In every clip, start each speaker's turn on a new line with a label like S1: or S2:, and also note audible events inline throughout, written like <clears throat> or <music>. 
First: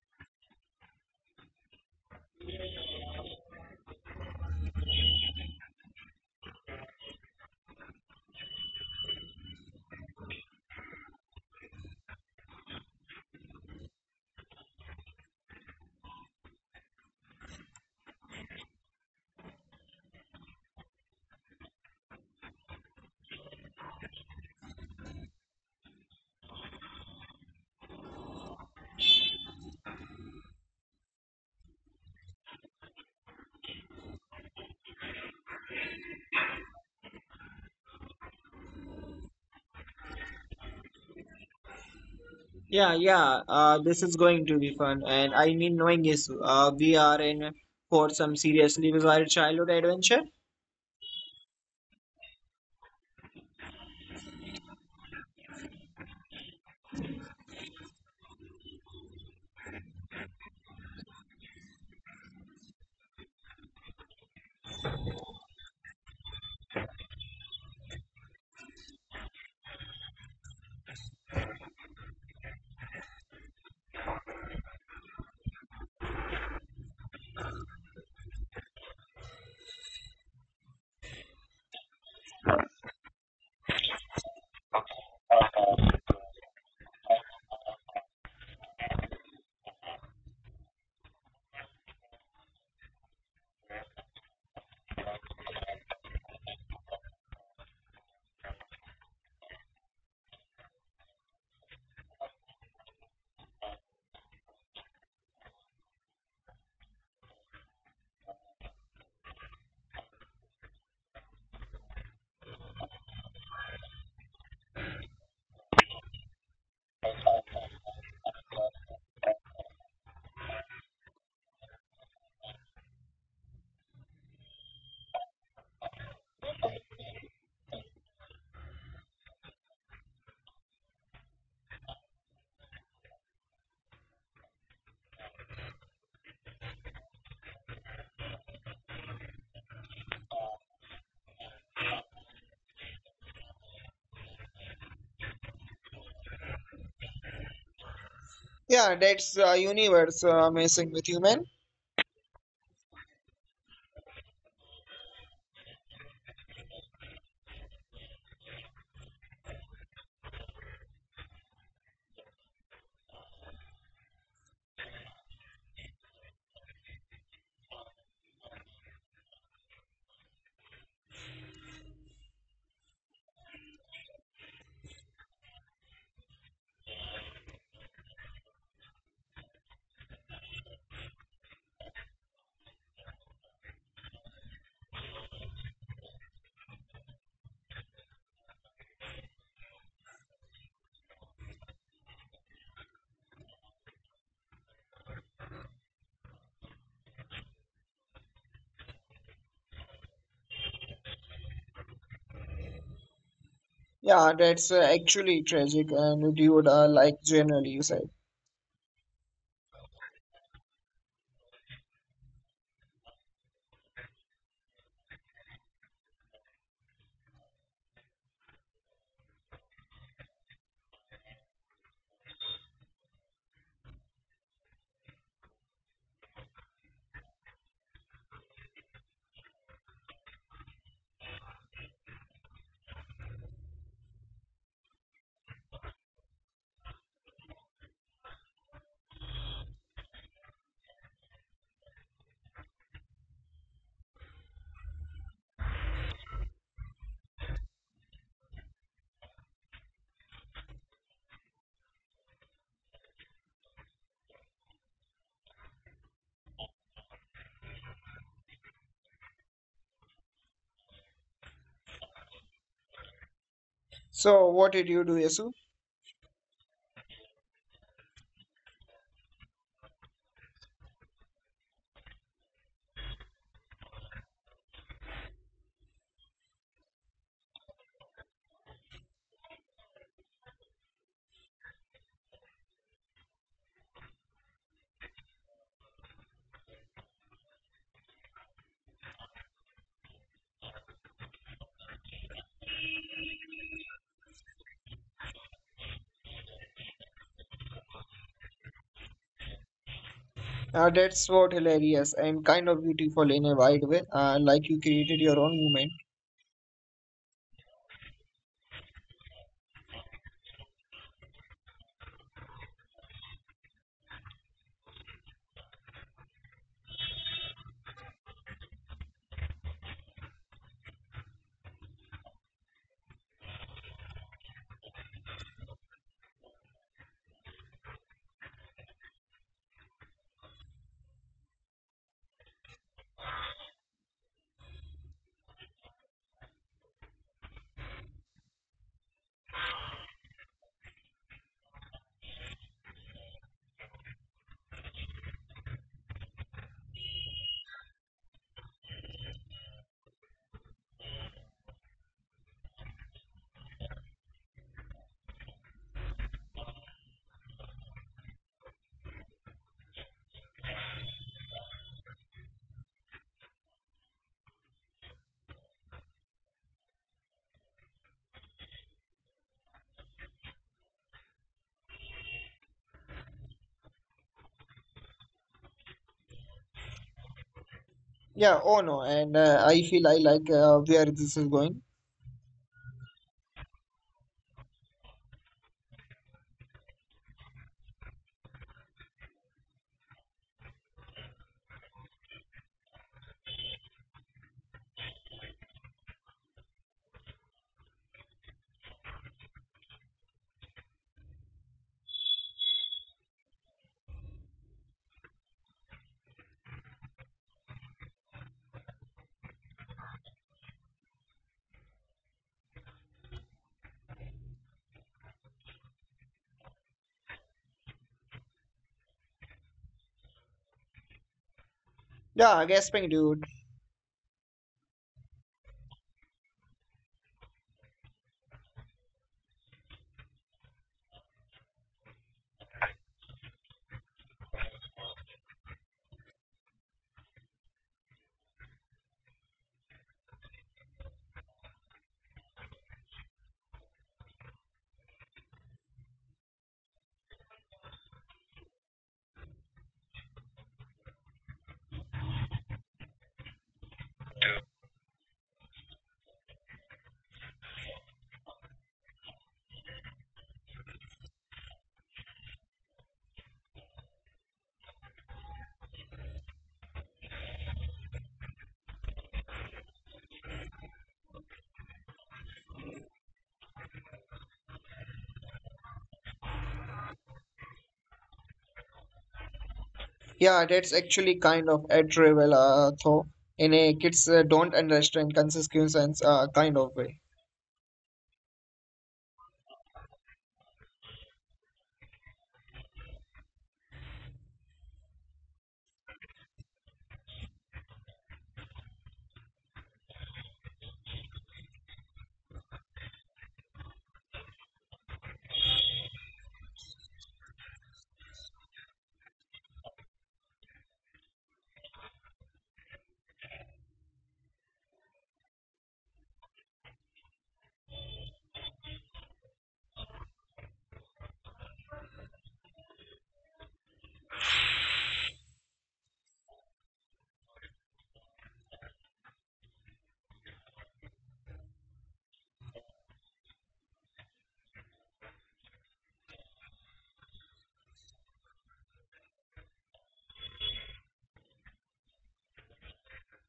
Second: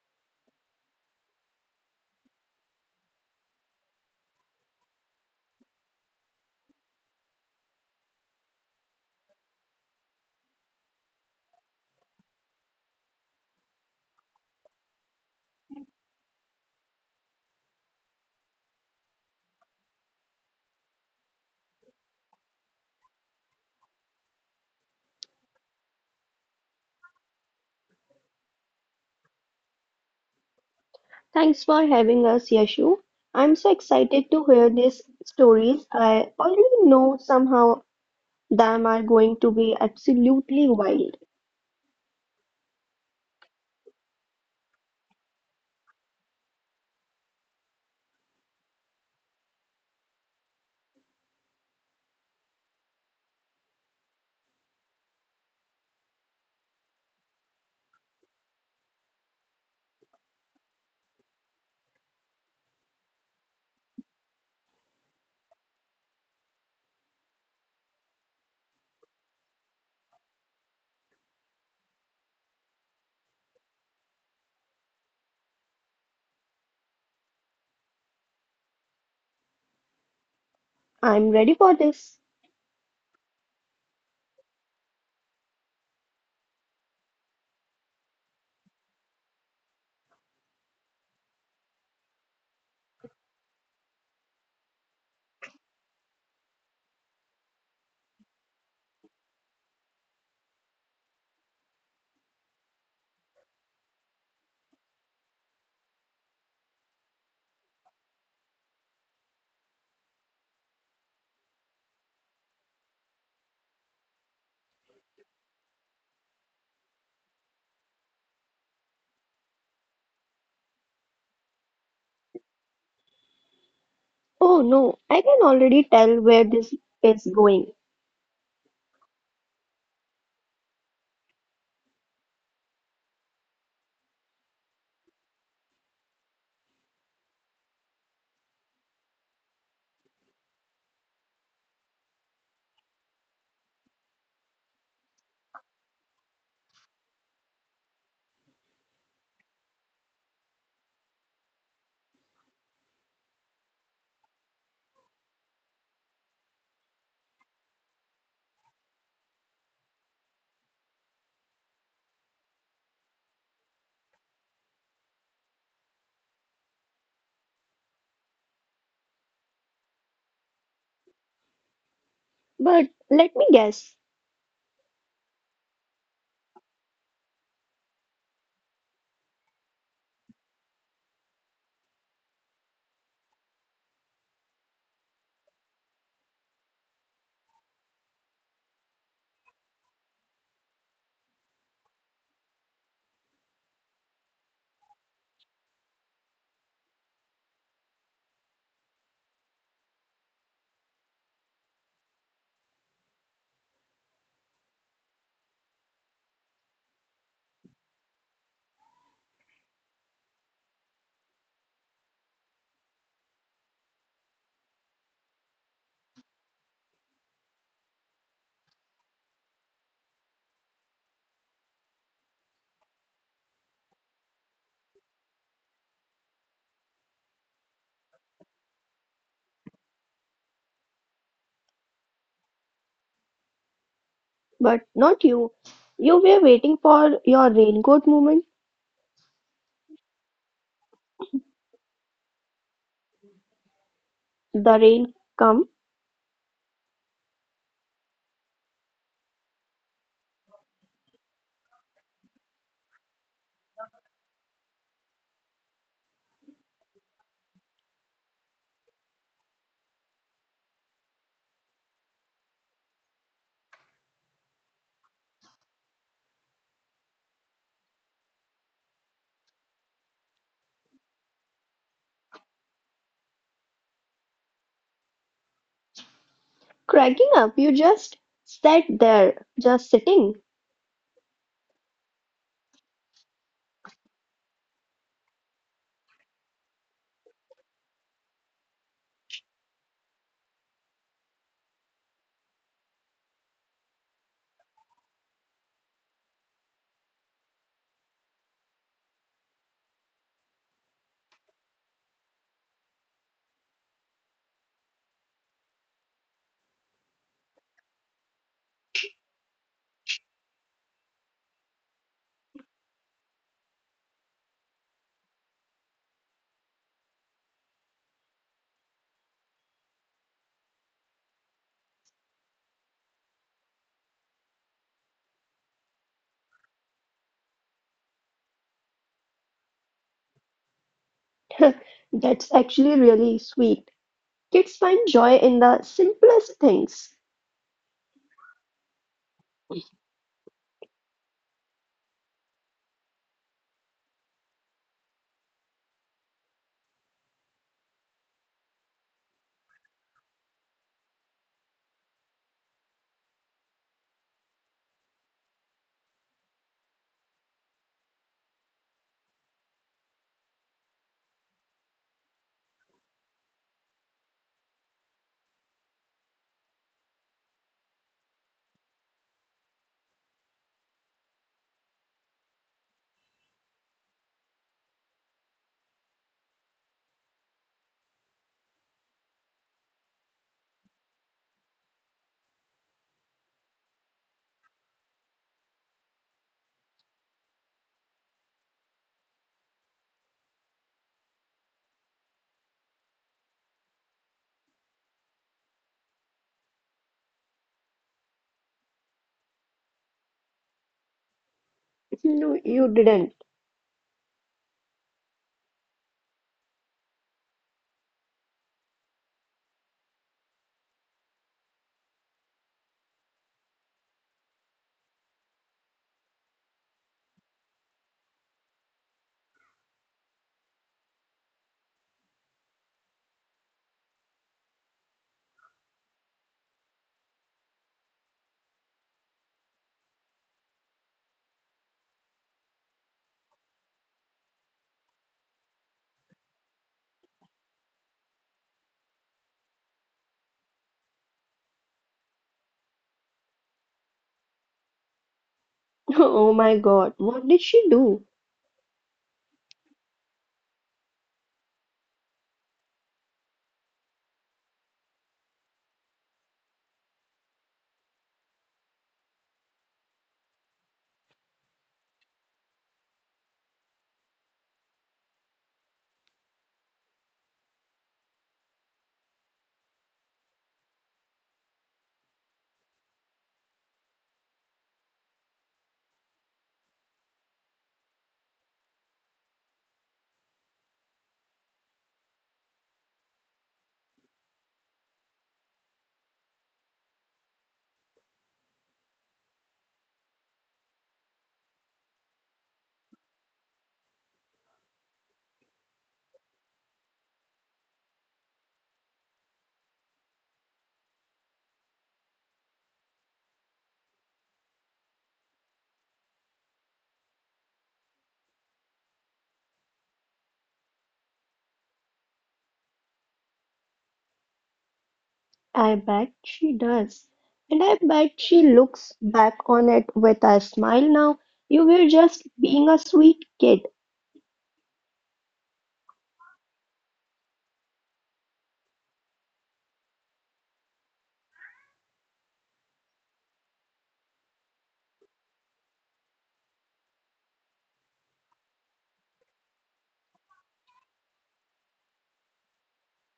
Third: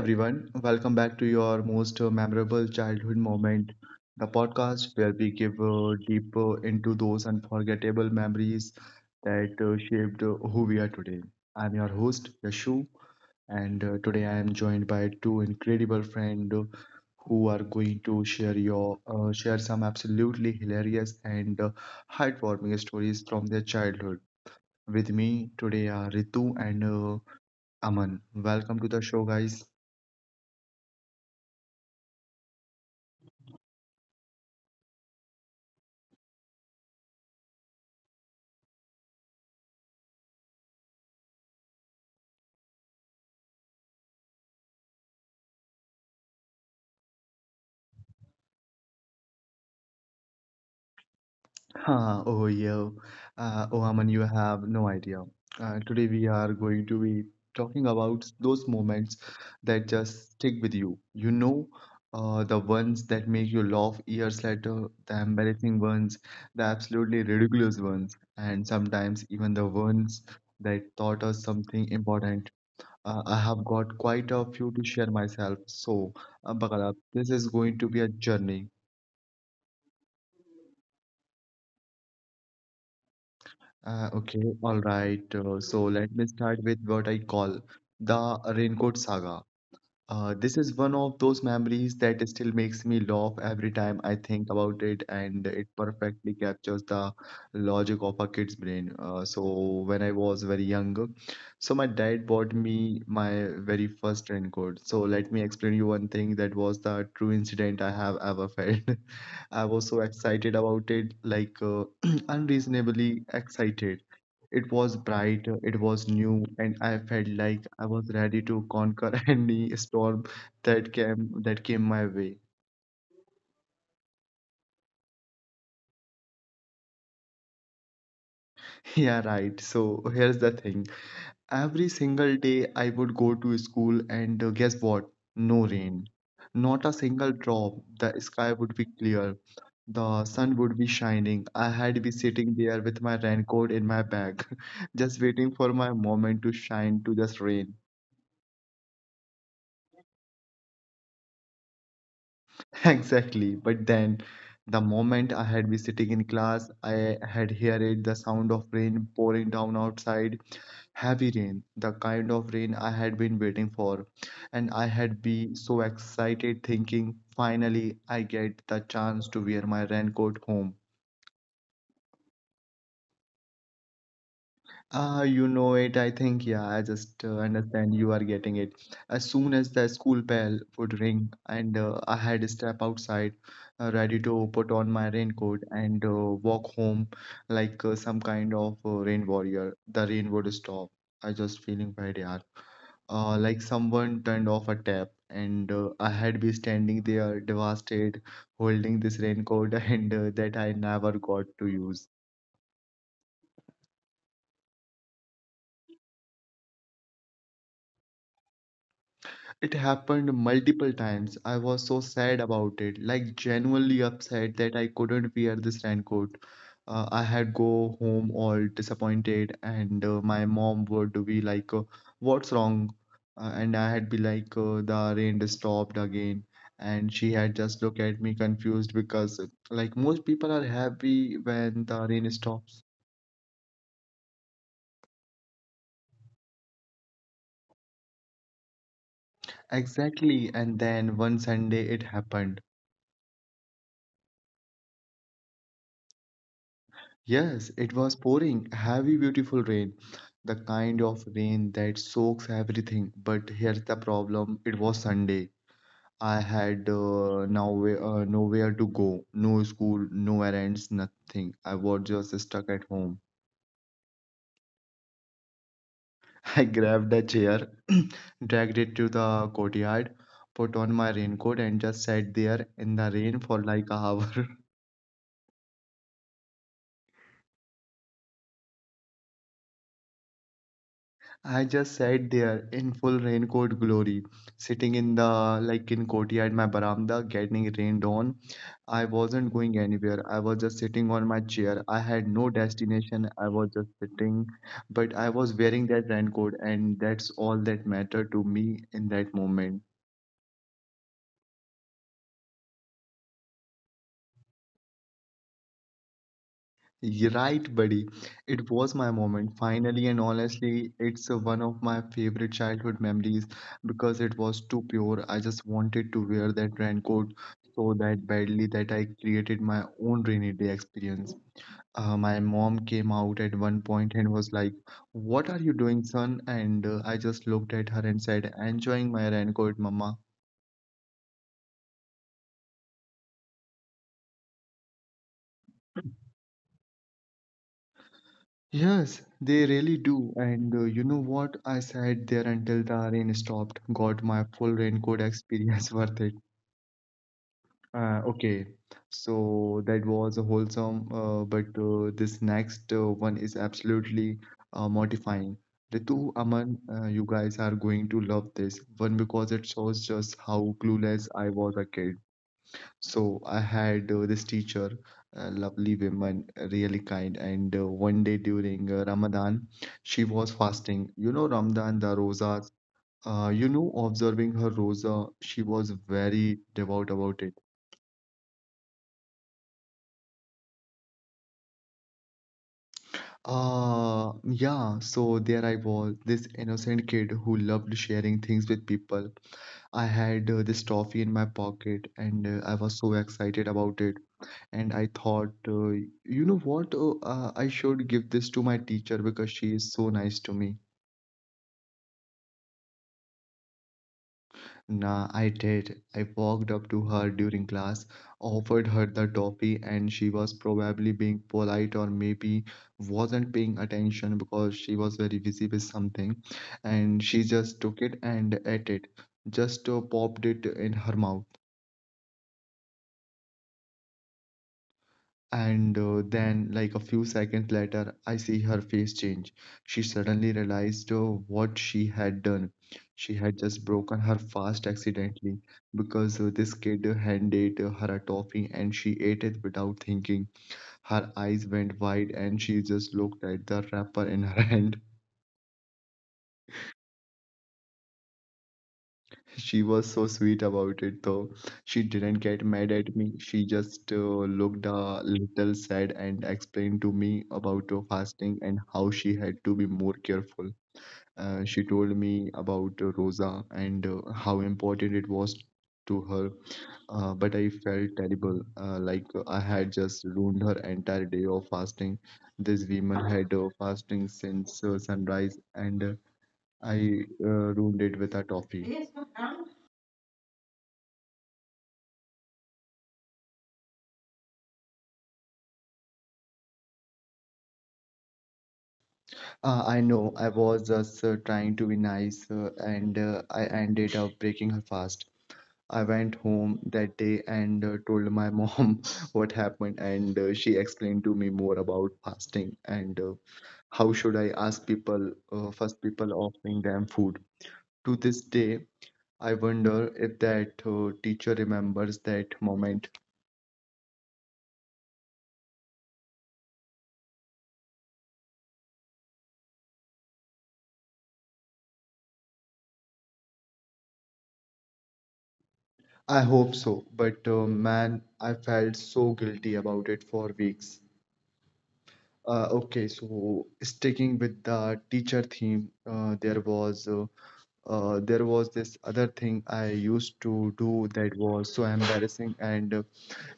S1: everyone, welcome back to your most memorable childhood moment, the podcast where we give deep into those unforgettable memories that shaped who we are today. I'm your host, Yashu, and today I am joined by two incredible friends who are going to share some absolutely hilarious and heartwarming stories from their childhood. With me today are Ritu and Aman. Welcome to the show, guys.
S2: Thanks for having us, Yashu. I'm so excited to hear these stories. I already know somehow them are going to be absolutely wild.
S3: Yeah, yeah, this is going to be fun. And I mean, knowing is we are in for some seriously bizarre childhood adventure.
S1: Haha, oh yeah, oh Aman, you have no idea. Today we are going to be talking about those moments that just stick with you. You know, the ones that make you laugh years later, the embarrassing ones, the absolutely ridiculous ones, and sometimes even the ones that taught us something important. I have got quite a few to share myself, so buckle up. This is going to be a journey.
S2: I'm ready for this.
S1: Okay, all right. So let me start with what I call the raincoat saga. This is one of those memories that still makes me laugh every time I think about it, and it perfectly captures the logic of a kid's brain. So when I was very young, so my dad bought me my very first raincoat. So let me explain you one thing that was the true incident I have ever felt. <laughs> I was so excited about it, like <clears throat> unreasonably excited. It was bright, it was new, and I felt like I was ready to conquer <laughs> any storm that came my way.
S2: Oh no, I can already tell where this is going.
S1: <laughs> Yeah, right. So here's the thing. Every single day I would go to school and guess what? No rain. Not a single drop. The sky would be clear. The sun would be shining. I had been sitting there with my raincoat in my bag, <laughs> just waiting for my moment to shine, to just rain.
S3: Yeah, that's universe messing with human.
S1: <laughs> Exactly. But then the moment I had been sitting in class, I had heard the sound of rain pouring down outside. Heavy rain, the kind of rain I had been waiting for. And I had been so excited thinking, finally I get the chance to wear my raincoat home.
S2: But let me guess.
S1: Ah, you know it. I think, yeah, I just understand you are getting it. As soon as the school bell would ring and I had to step outside, ready to put on my raincoat and walk home like some kind of rain warrior, the rain would stop. I just feeling bad, yeah. Like someone turned off a tap and I had be standing there devastated, holding this raincoat <laughs> and that I never got to use.
S3: Yeah, that's actually tragic and dude, like generally you said.
S1: It happened multiple times. I was so sad about it, like genuinely upset that I couldn't wear this raincoat. I had go home all disappointed, and my mom would be like, "What's wrong?" And I had be like, "The rain stopped again," and she had just look at me confused because, like, most people are happy when the rain stops.
S2: But not you. You were waiting for your raincoat moment.
S1: Exactly, and then one Sunday it happened.
S2: The rain come
S1: Yes, it was pouring heavy, beautiful rain, the kind of rain that soaks everything. But here's the problem, it was Sunday. I had nowhere to go, no school, no errands, nothing. I was just stuck at home.
S3: So what did you do, Yesu?
S1: <laughs> I grabbed a chair, <clears throat> dragged it to the courtyard, put on my raincoat, and just sat there in the rain for like a hour. <laughs>
S2: cracking up. You just sat there, just sitting.
S1: I just sat there in full raincoat glory, sitting in the like in courtyard, my veranda, getting rained on. I wasn't going anywhere. I was just sitting on my chair. I had no destination. I was just sitting, but I was wearing that raincoat, and that's all that mattered to me in that moment.
S3: That's what hilarious and kind of beautiful in a wide way. Like you created your own moment.
S1: You're right, buddy. It was my moment. Finally and honestly, it's one of my favorite childhood memories because it was too pure. I just wanted to wear that raincoat so that badly that I created my own rainy day experience. My mom came out at one point and was like, "What are you doing, son?" And I just looked at her and said, "Enjoying my raincoat, mama."
S2: <laughs> That's actually really sweet. Kids find joy in the simplest things.
S1: Yes, they really do. And you know what? I sat there until the rain stopped. Got my full raincoat experience <laughs> worth it. Okay, so that was a wholesome, but this next one is absolutely mortifying. Ritu, Aman, you guys are going to love this one because it shows just how clueless I was a kid. So I had this teacher, a lovely woman, really kind. And one day during Ramadan, she was fasting. You know, Ramadan, the rosas. You know, observing her rosa, she was very devout about it.
S3: Yeah, oh no, and I feel I like where this is going.
S1: Yeah, so there I was, this innocent kid who loved sharing things with people. I had this toffee in my pocket and I was so excited about it. And I thought, you know what? Oh, I should give this to my teacher because she is so nice to me.
S2: No, you didn't.
S1: Nah, I did. I walked up to her during class, offered her the toffee, and she was probably being polite or maybe wasn't paying attention because she was very busy with something. And she just took it and ate it, just popped it in her mouth.
S3: Yeah, gasping dude.
S1: And then, like a few seconds later, I see her face change. She suddenly realized what she had done. She had just broken her fast accidentally because this kid handed her a toffee and she ate it without thinking. Her eyes went wide and she just looked at the wrapper in her <laughs> hand.
S2: <laughs> Oh my God, what did she do?
S1: She was so sweet about it, though. She didn't get mad at me. She just looked a little sad and explained to me about her fasting and how she had to be more careful. She told me about Rosa and how important it was to her. But I felt terrible, like I had just ruined her entire day of fasting. This woman had fasting since sunrise, and I ruined it with a toffee.
S3: Yeah, that's actually kind of admirable, though, in a kids don't understand consequences kind of way.
S1: I know. I was just trying to be nice, and I ended up breaking her fast. I went home that day and told my mom <laughs> what happened, and she explained to me more about fasting and how should I ask people, first people offering them food. To this day, I wonder if that teacher remembers that moment.
S2: I bet she does. And I bet she looks back on it with a smile now. You were just being a sweet kid.
S1: I hope so, but man, I felt so guilty about it for weeks. Okay, so sticking with the teacher theme, there was this other thing I used to do that was so embarrassing, and uh,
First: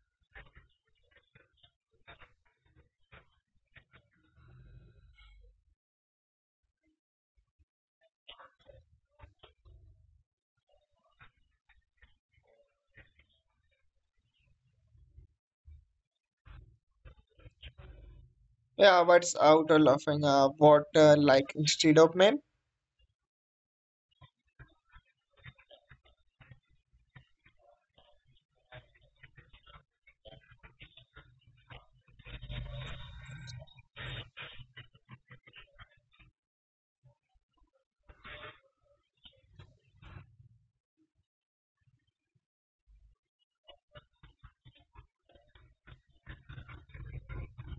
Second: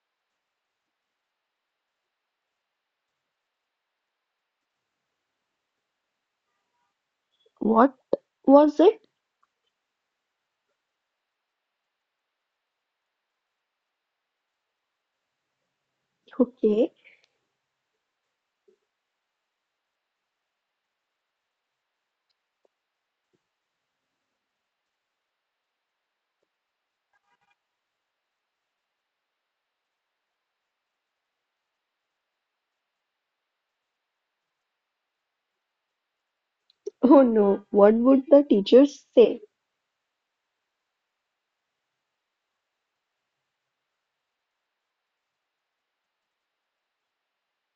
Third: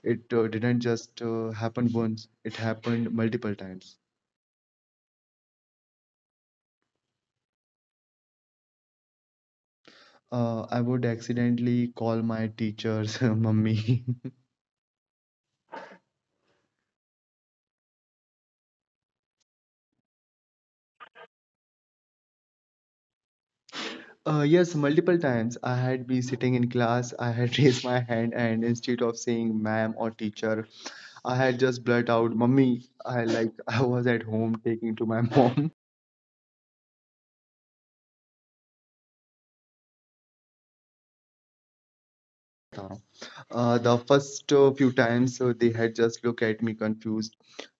S1: it uh, didn't just happen once; it happened multiple times.
S2: What was it?
S1: I would accidentally call my teachers <laughs> mummy.
S2: Okay.
S3: Yeah, what's out of laughing? What, like, instead of men,
S1: Yes, multiple times I had been sitting in class, I had <laughs> raised my hand, and instead of saying ma'am or teacher, I had just blurt out, "Mummy!" I like <laughs> I was at home taking to my <laughs> mom.
S2: Oh no, what would the teachers say?
S1: The first few times they had just looked at me confused.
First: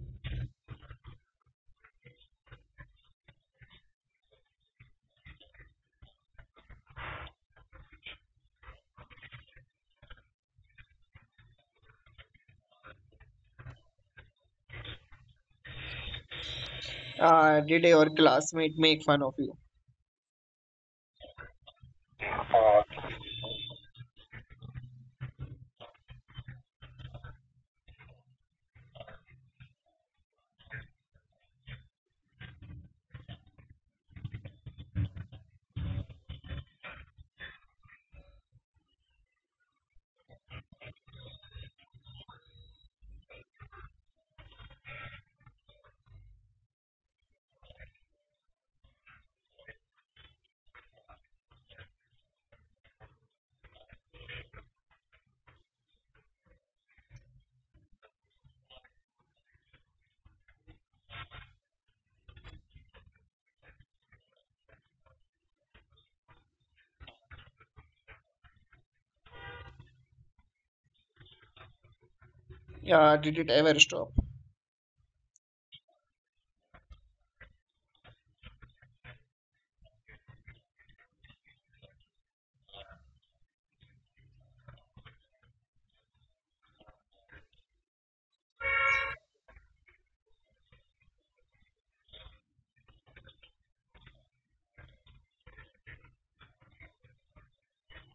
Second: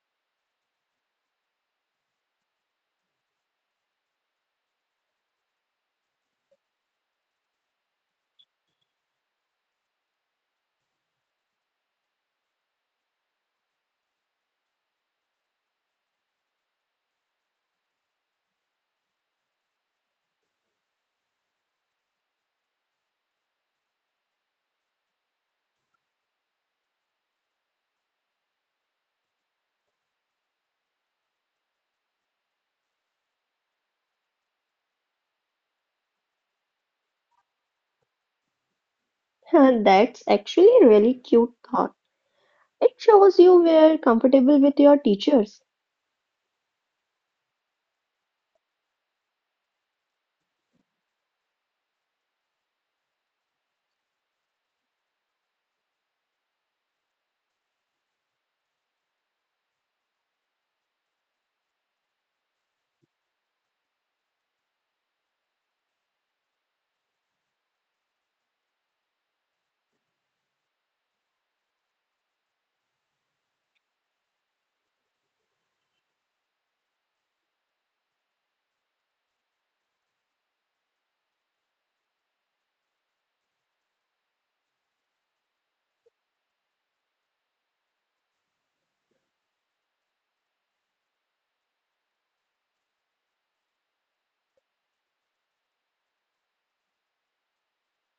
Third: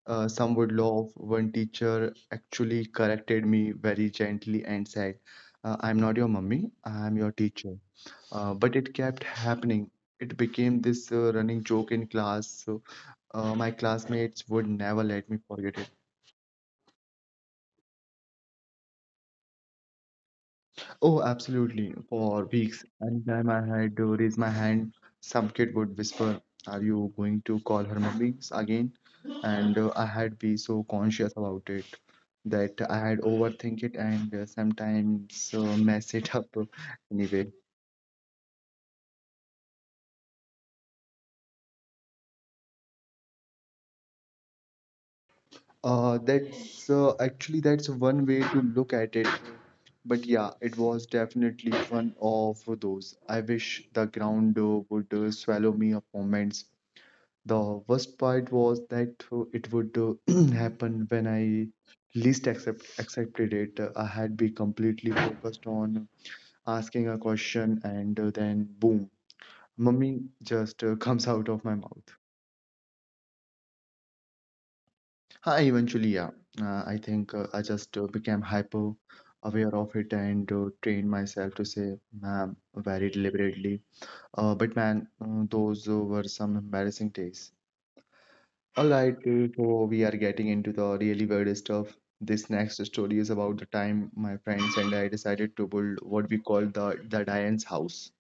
S1: Some would laugh. One teacher actually corrected me very gently and said, "I'm not your mummy. I'm your teacher." But it kept happening. It became this running joke in class. So my classmates would never let me forget it.
S3: did your classmate make fun of you?
S1: Oh, absolutely. For weeks, anytime I had to raise my hand, some kid would whisper, Are you going to call her mummy again? And I had be so conscious about it that I had overthink it and sometimes mess it up <laughs> anyway.
S2: <laughs> That's actually a really cute thought. It shows you were comfortable with your teachers.
S1: That's actually that's one way to look at it. But yeah, it was definitely one of those. I wish the ground would swallow me up moments. The worst part was that it would <clears throat> happen when I accepted it. I had been completely focused on asking a question, and then boom, mummy just comes <laughs> out of my mouth.
S3: Yeah, did it ever stop?
S1: I eventually, yeah, I think I just became hyper aware of it and trained myself to say ma'am very deliberately. But man, those were some embarrassing days. All right, so we are getting into the really weird stuff. This next story is about the time my friends and I decided to build what we call the Diane's house.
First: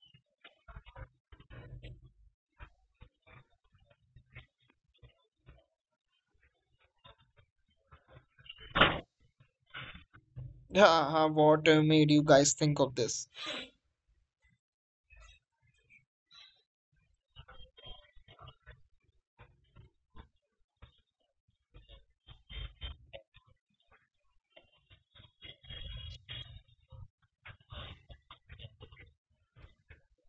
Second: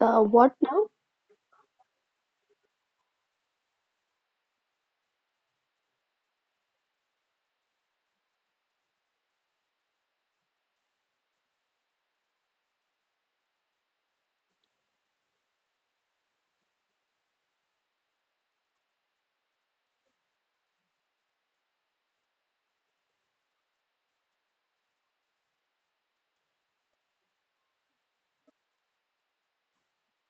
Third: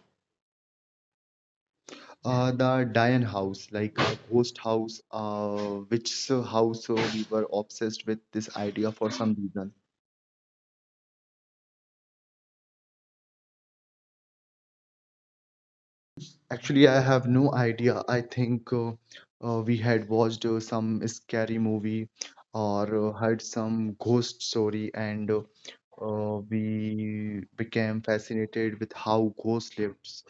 S2: What now?
S1: The Diane house, like a ghost house, which house we were obsessed with this idea for some reason.
S3: Yeah, what made you guys think of this?
S1: Actually, I have no idea. I think we had watched some scary movie or heard some ghost story, and we became fascinated with how ghosts lives.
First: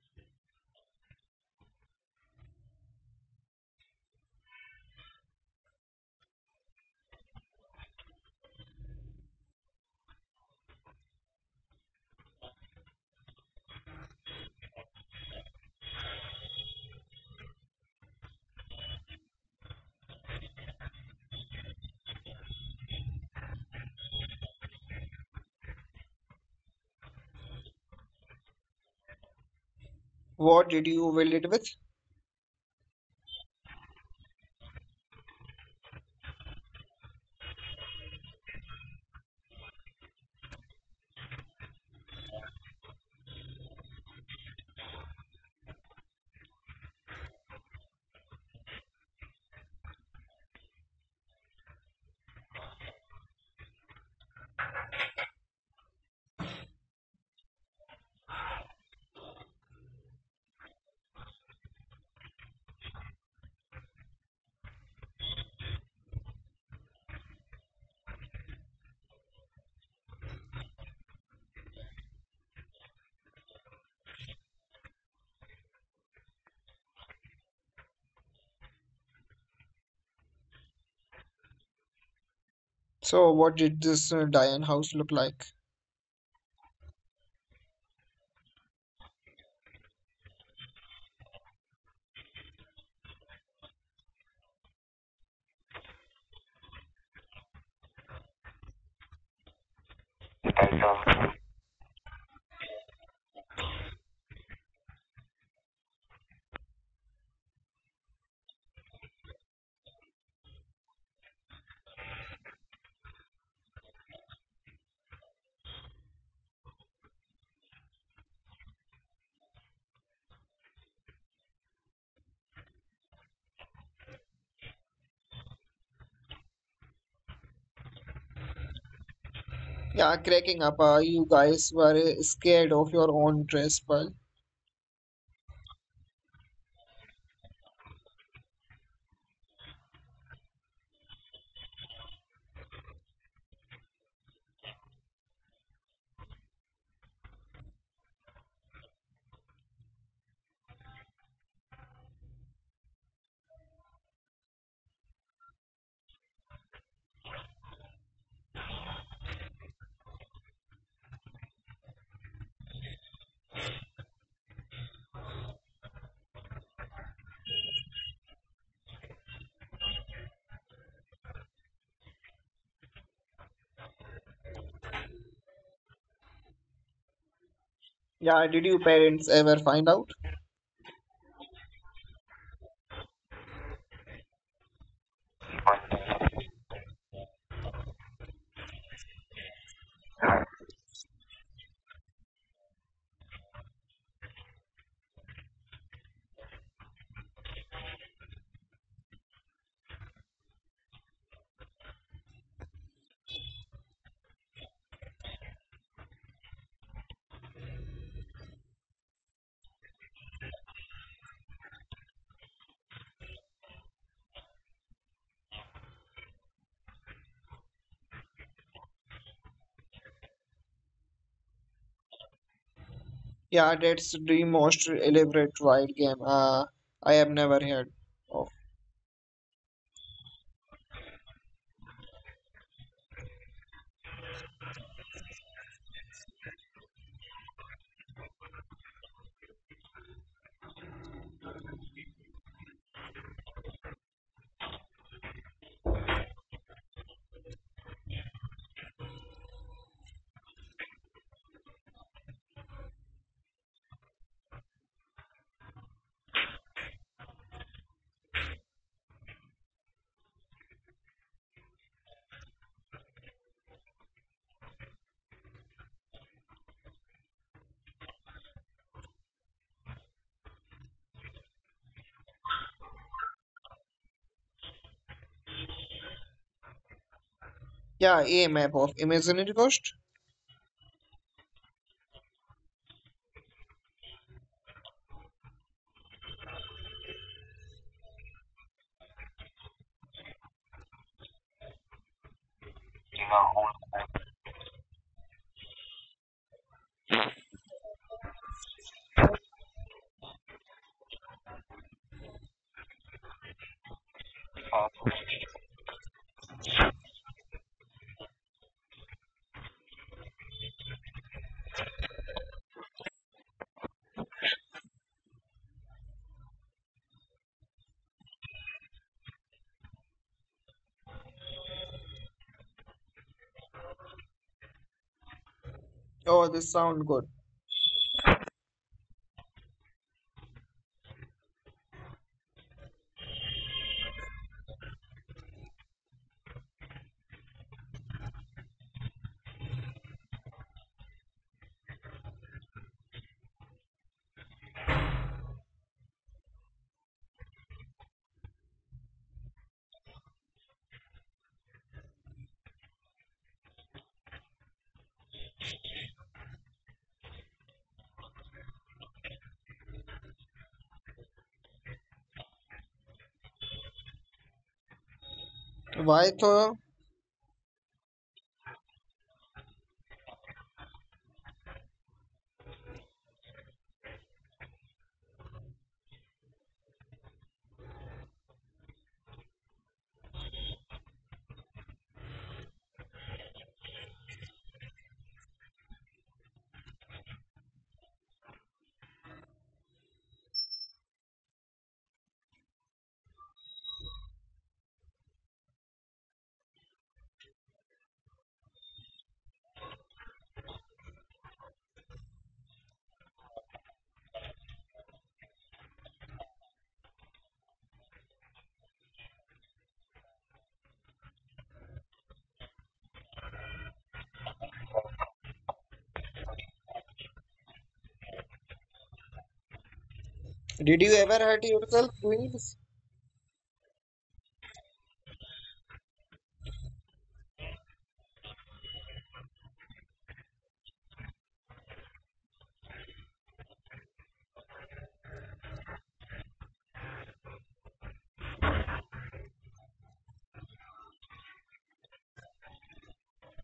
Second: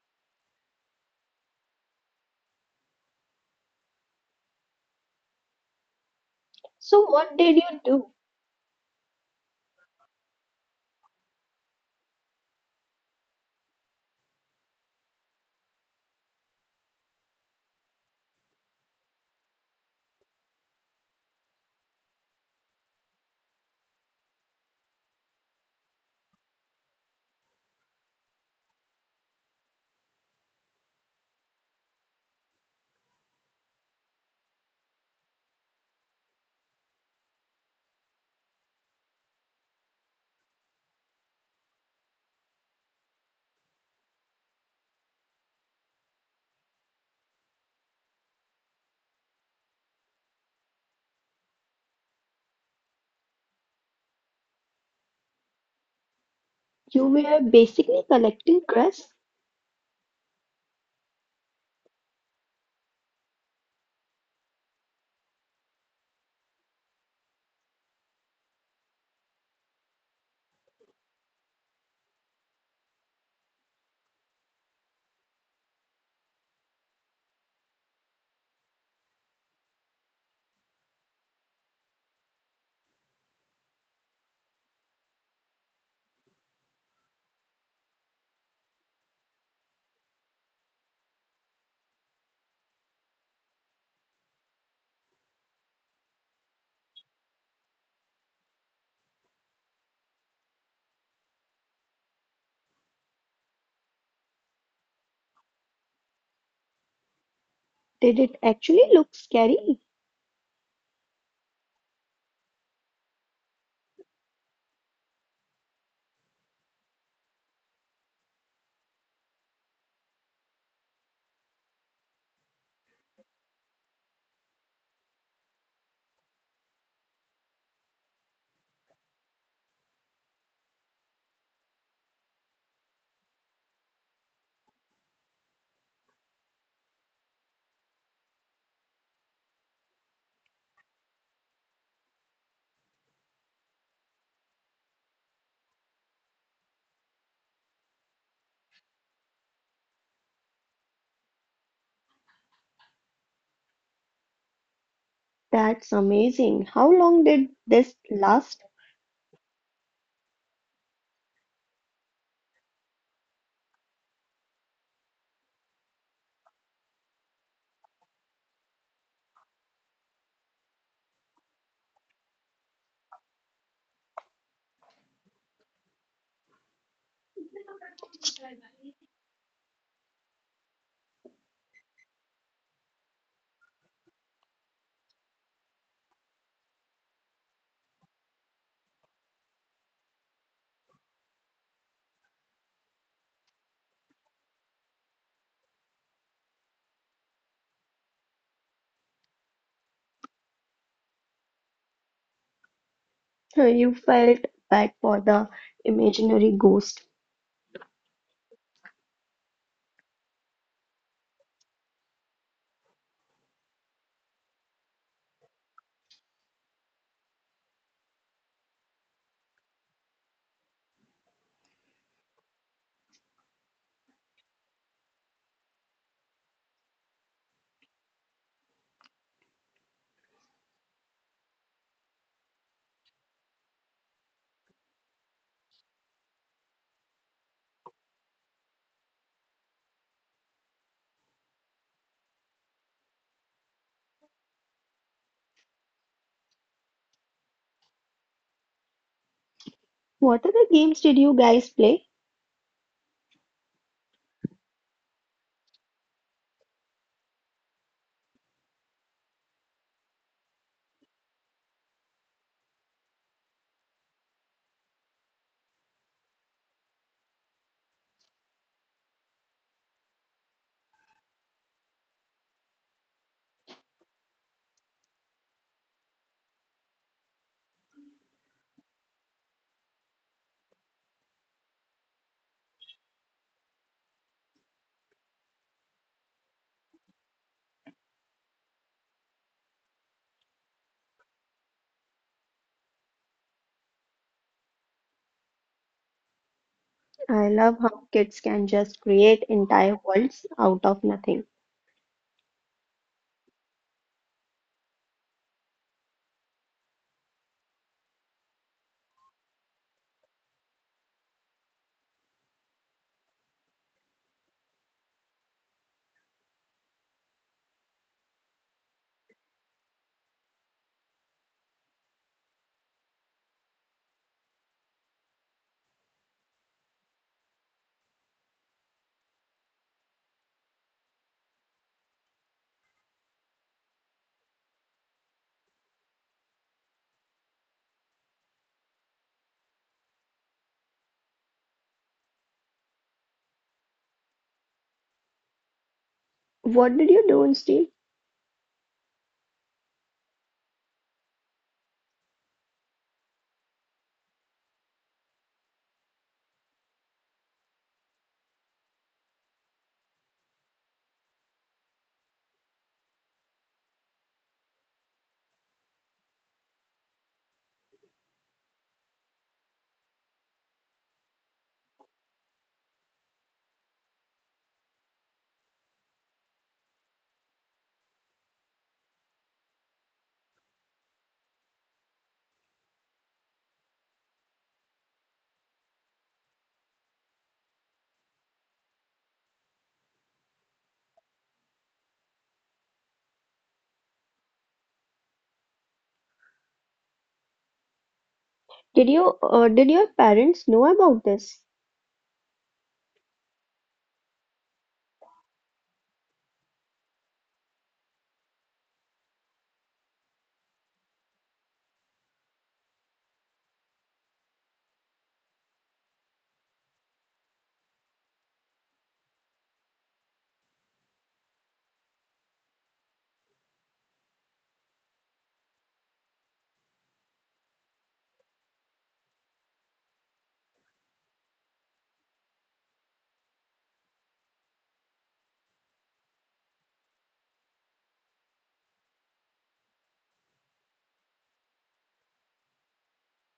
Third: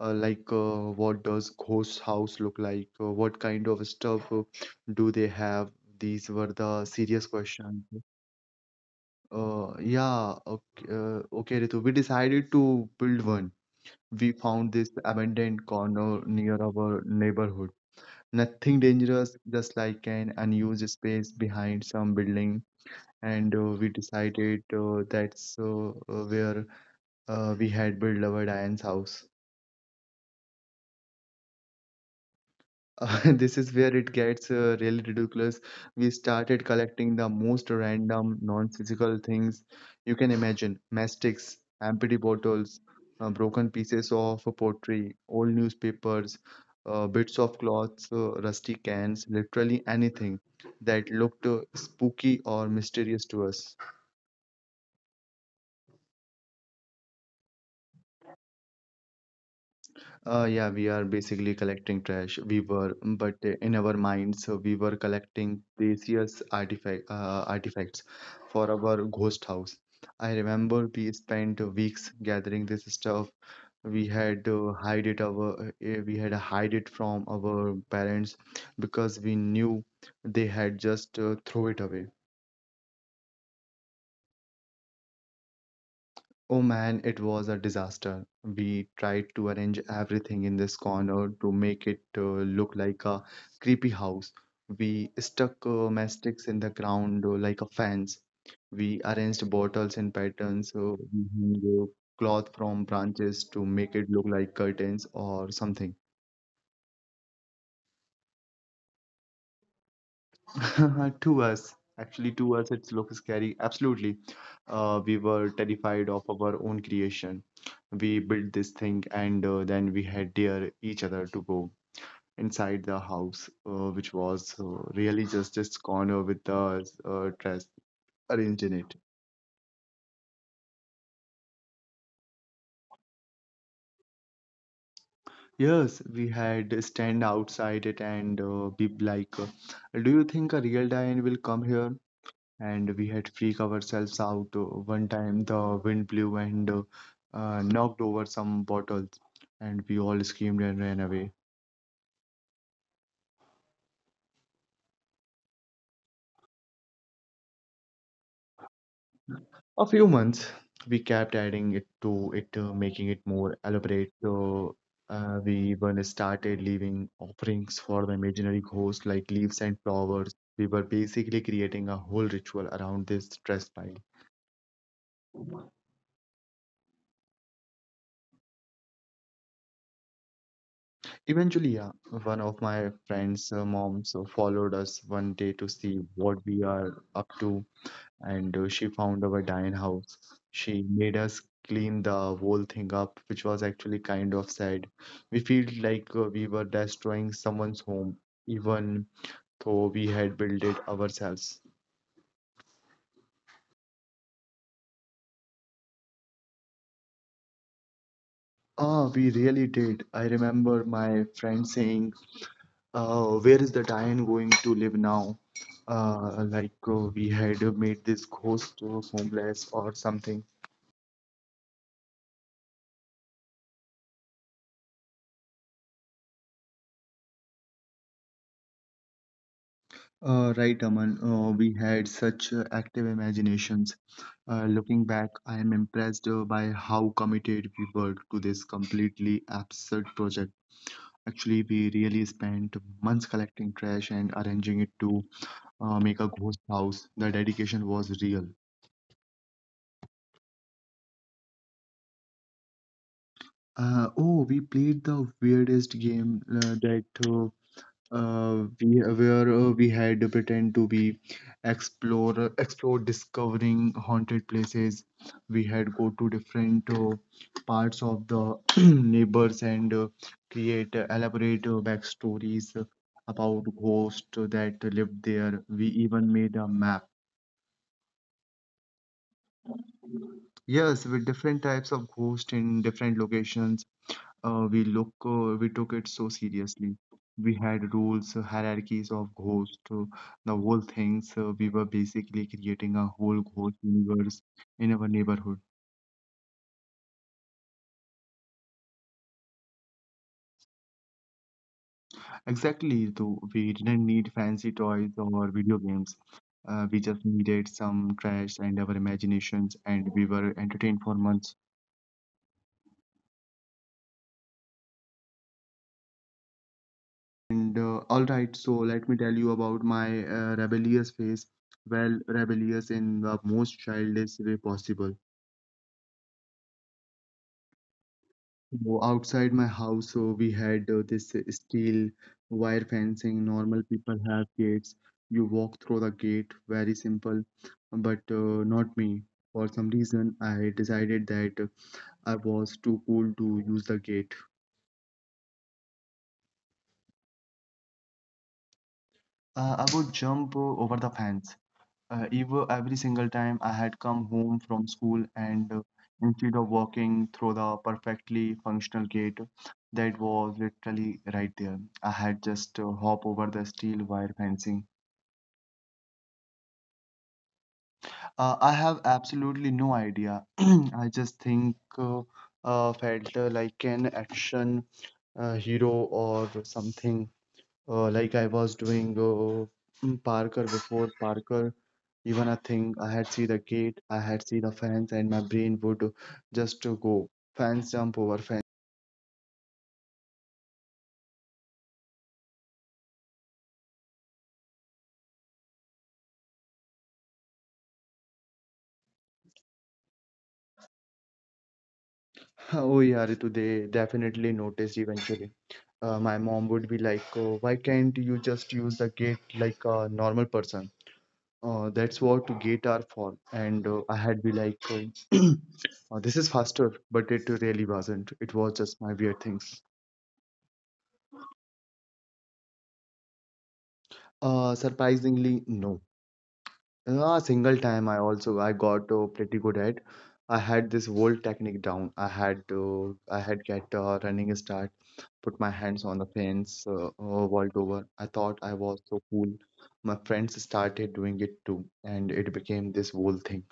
S1: What does ghost house look like? What kind of stuff do they have? These were the
S2: So,
S1: serious
S2: what did you
S1: questions.
S2: do?
S1: Yeah, okay, Ritu. We decided to build one. We found this abandoned corner near our neighborhood. Nothing dangerous, just like an unused space behind some building. And we decided that's where we had built our Diane's house.
S3: What did you build it with?
S1: <laughs> This is where it gets really ridiculous. We started collecting the most random, non-physical things you can imagine: mastics, empty bottles, broken pieces of pottery, old newspapers, bits of cloths, rusty cans, literally anything that looked spooky or mysterious to us.
S2: You were basically collecting crusts.
S1: Yeah, we are basically collecting trash. We were, but in our minds, we were collecting precious artifacts for our ghost house. I remember we spent weeks gathering this stuff. We had to hide it from our parents because we knew they had just throw it away.
S3: So, what did this Diane house look like?
S1: Oh man, it was a disaster. We tried to arrange everything in this corner to make it look like a creepy house. We stuck matchsticks in the ground like a fence. We arranged bottles in patterns. We hung cloth from branches to make it look like curtains or something.
S2: Did it actually look scary?
S1: <laughs> to us, to us, it looks scary. Absolutely. We were terrified of our own creation. We built this thing and then we had dear each other to go inside the house, which was really just this corner with the dress arranged in it.
S3: Yeah, cracking up. You guys were scared of your own dress, but
S1: Yes, we had stand outside it and be like, do you think a real lion will come here? And we had freak ourselves out. One time the wind blew and knocked over some bottles, and we all screamed and ran away.
S2: That's amazing. How long did this last?
S1: A few months, we kept adding it to it, making it more elaborate. So we even started leaving offerings for the imaginary ghost, like leaves and flowers. We were basically creating a whole ritual around this stress pile.
S3: yeah, did your parents ever find out?
S1: Eventually, yeah, one of my friend's moms followed us one day to see what we are up to, and she found our dying house. She made us clean the whole thing up, which was actually kind of sad. We feel like we were destroying someone's home, even though we had built it ourselves.
S2: <laughs> You felt bad for the imaginary ghost.
S1: Ah, we really did. I remember my friend saying, where is the Diane going to live now? We had made this ghost homeless or something.
S3: Yeah, that's the most elaborate wild game I have never heard of.
S1: Right, Aman. We had such active imaginations. Looking back, I am impressed by how committed we were to this completely absurd project. Actually, we really spent months collecting trash and arranging it to make a ghost house. The dedication was real.
S2: What other games did you guys play?
S1: Oh, we played the weirdest game that we where we had to pretend to be explore explore discovering haunted places. We had go to different parts of the <clears throat> neighbors and create elaborate backstories about ghosts that lived there. We even made a map.
S3: Yeah, a map of imaginary ghost.
S1: Yes, with different types of ghosts in different locations. We took it so seriously. We had rules, hierarchies of ghosts, the whole things. We were basically creating a whole ghost universe in our neighborhood.
S2: I love how kids can just create entire worlds out of nothing.
S1: Exactly, though we didn't need fancy toys or video games. We just needed some trash and our imaginations, and we were entertained for months. And all right, so let me tell you about my rebellious phase. Well, rebellious in the most childish way possible.
S3: Oh, this sound good.
S1: So outside my house, so we had this steel wire fencing. Normal people have gates. You walk through the gate, very simple. But not me. For some reason, I decided that I was too cool to use the gate.
S2: What did you do, instead?
S1: I would jump over the fence. Every single time I had come home from school and instead of walking through the perfectly functional gate that was literally right there, I had just hop over the steel wire fencing.
S3: Why though?
S1: I have absolutely no idea. <clears throat> I just think felt like an action hero or something. Like I was doing Parker before Parker, even. I think I had see the gate, I had see the fence, and my brain would just to go fence, jump over fence. <laughs>
S2: Did you did your parents know about this?
S1: Oh yeah, Ritu, they definitely noticed eventually. My mom would be like, oh, why can't you just use the gate like a normal person? That's what gate are for. And I had be like, oh, <clears throat> this is faster, but it really wasn't. It was just my weird things.
S3: Did you ever hurt yourself doing this?
S1: Surprisingly, no. A single time I also I got pretty good at. I had this whole technique down. I had get a running start, put my hands on the fence, vault over. I thought I was so cool. My friends started doing it too, and it became this whole thing.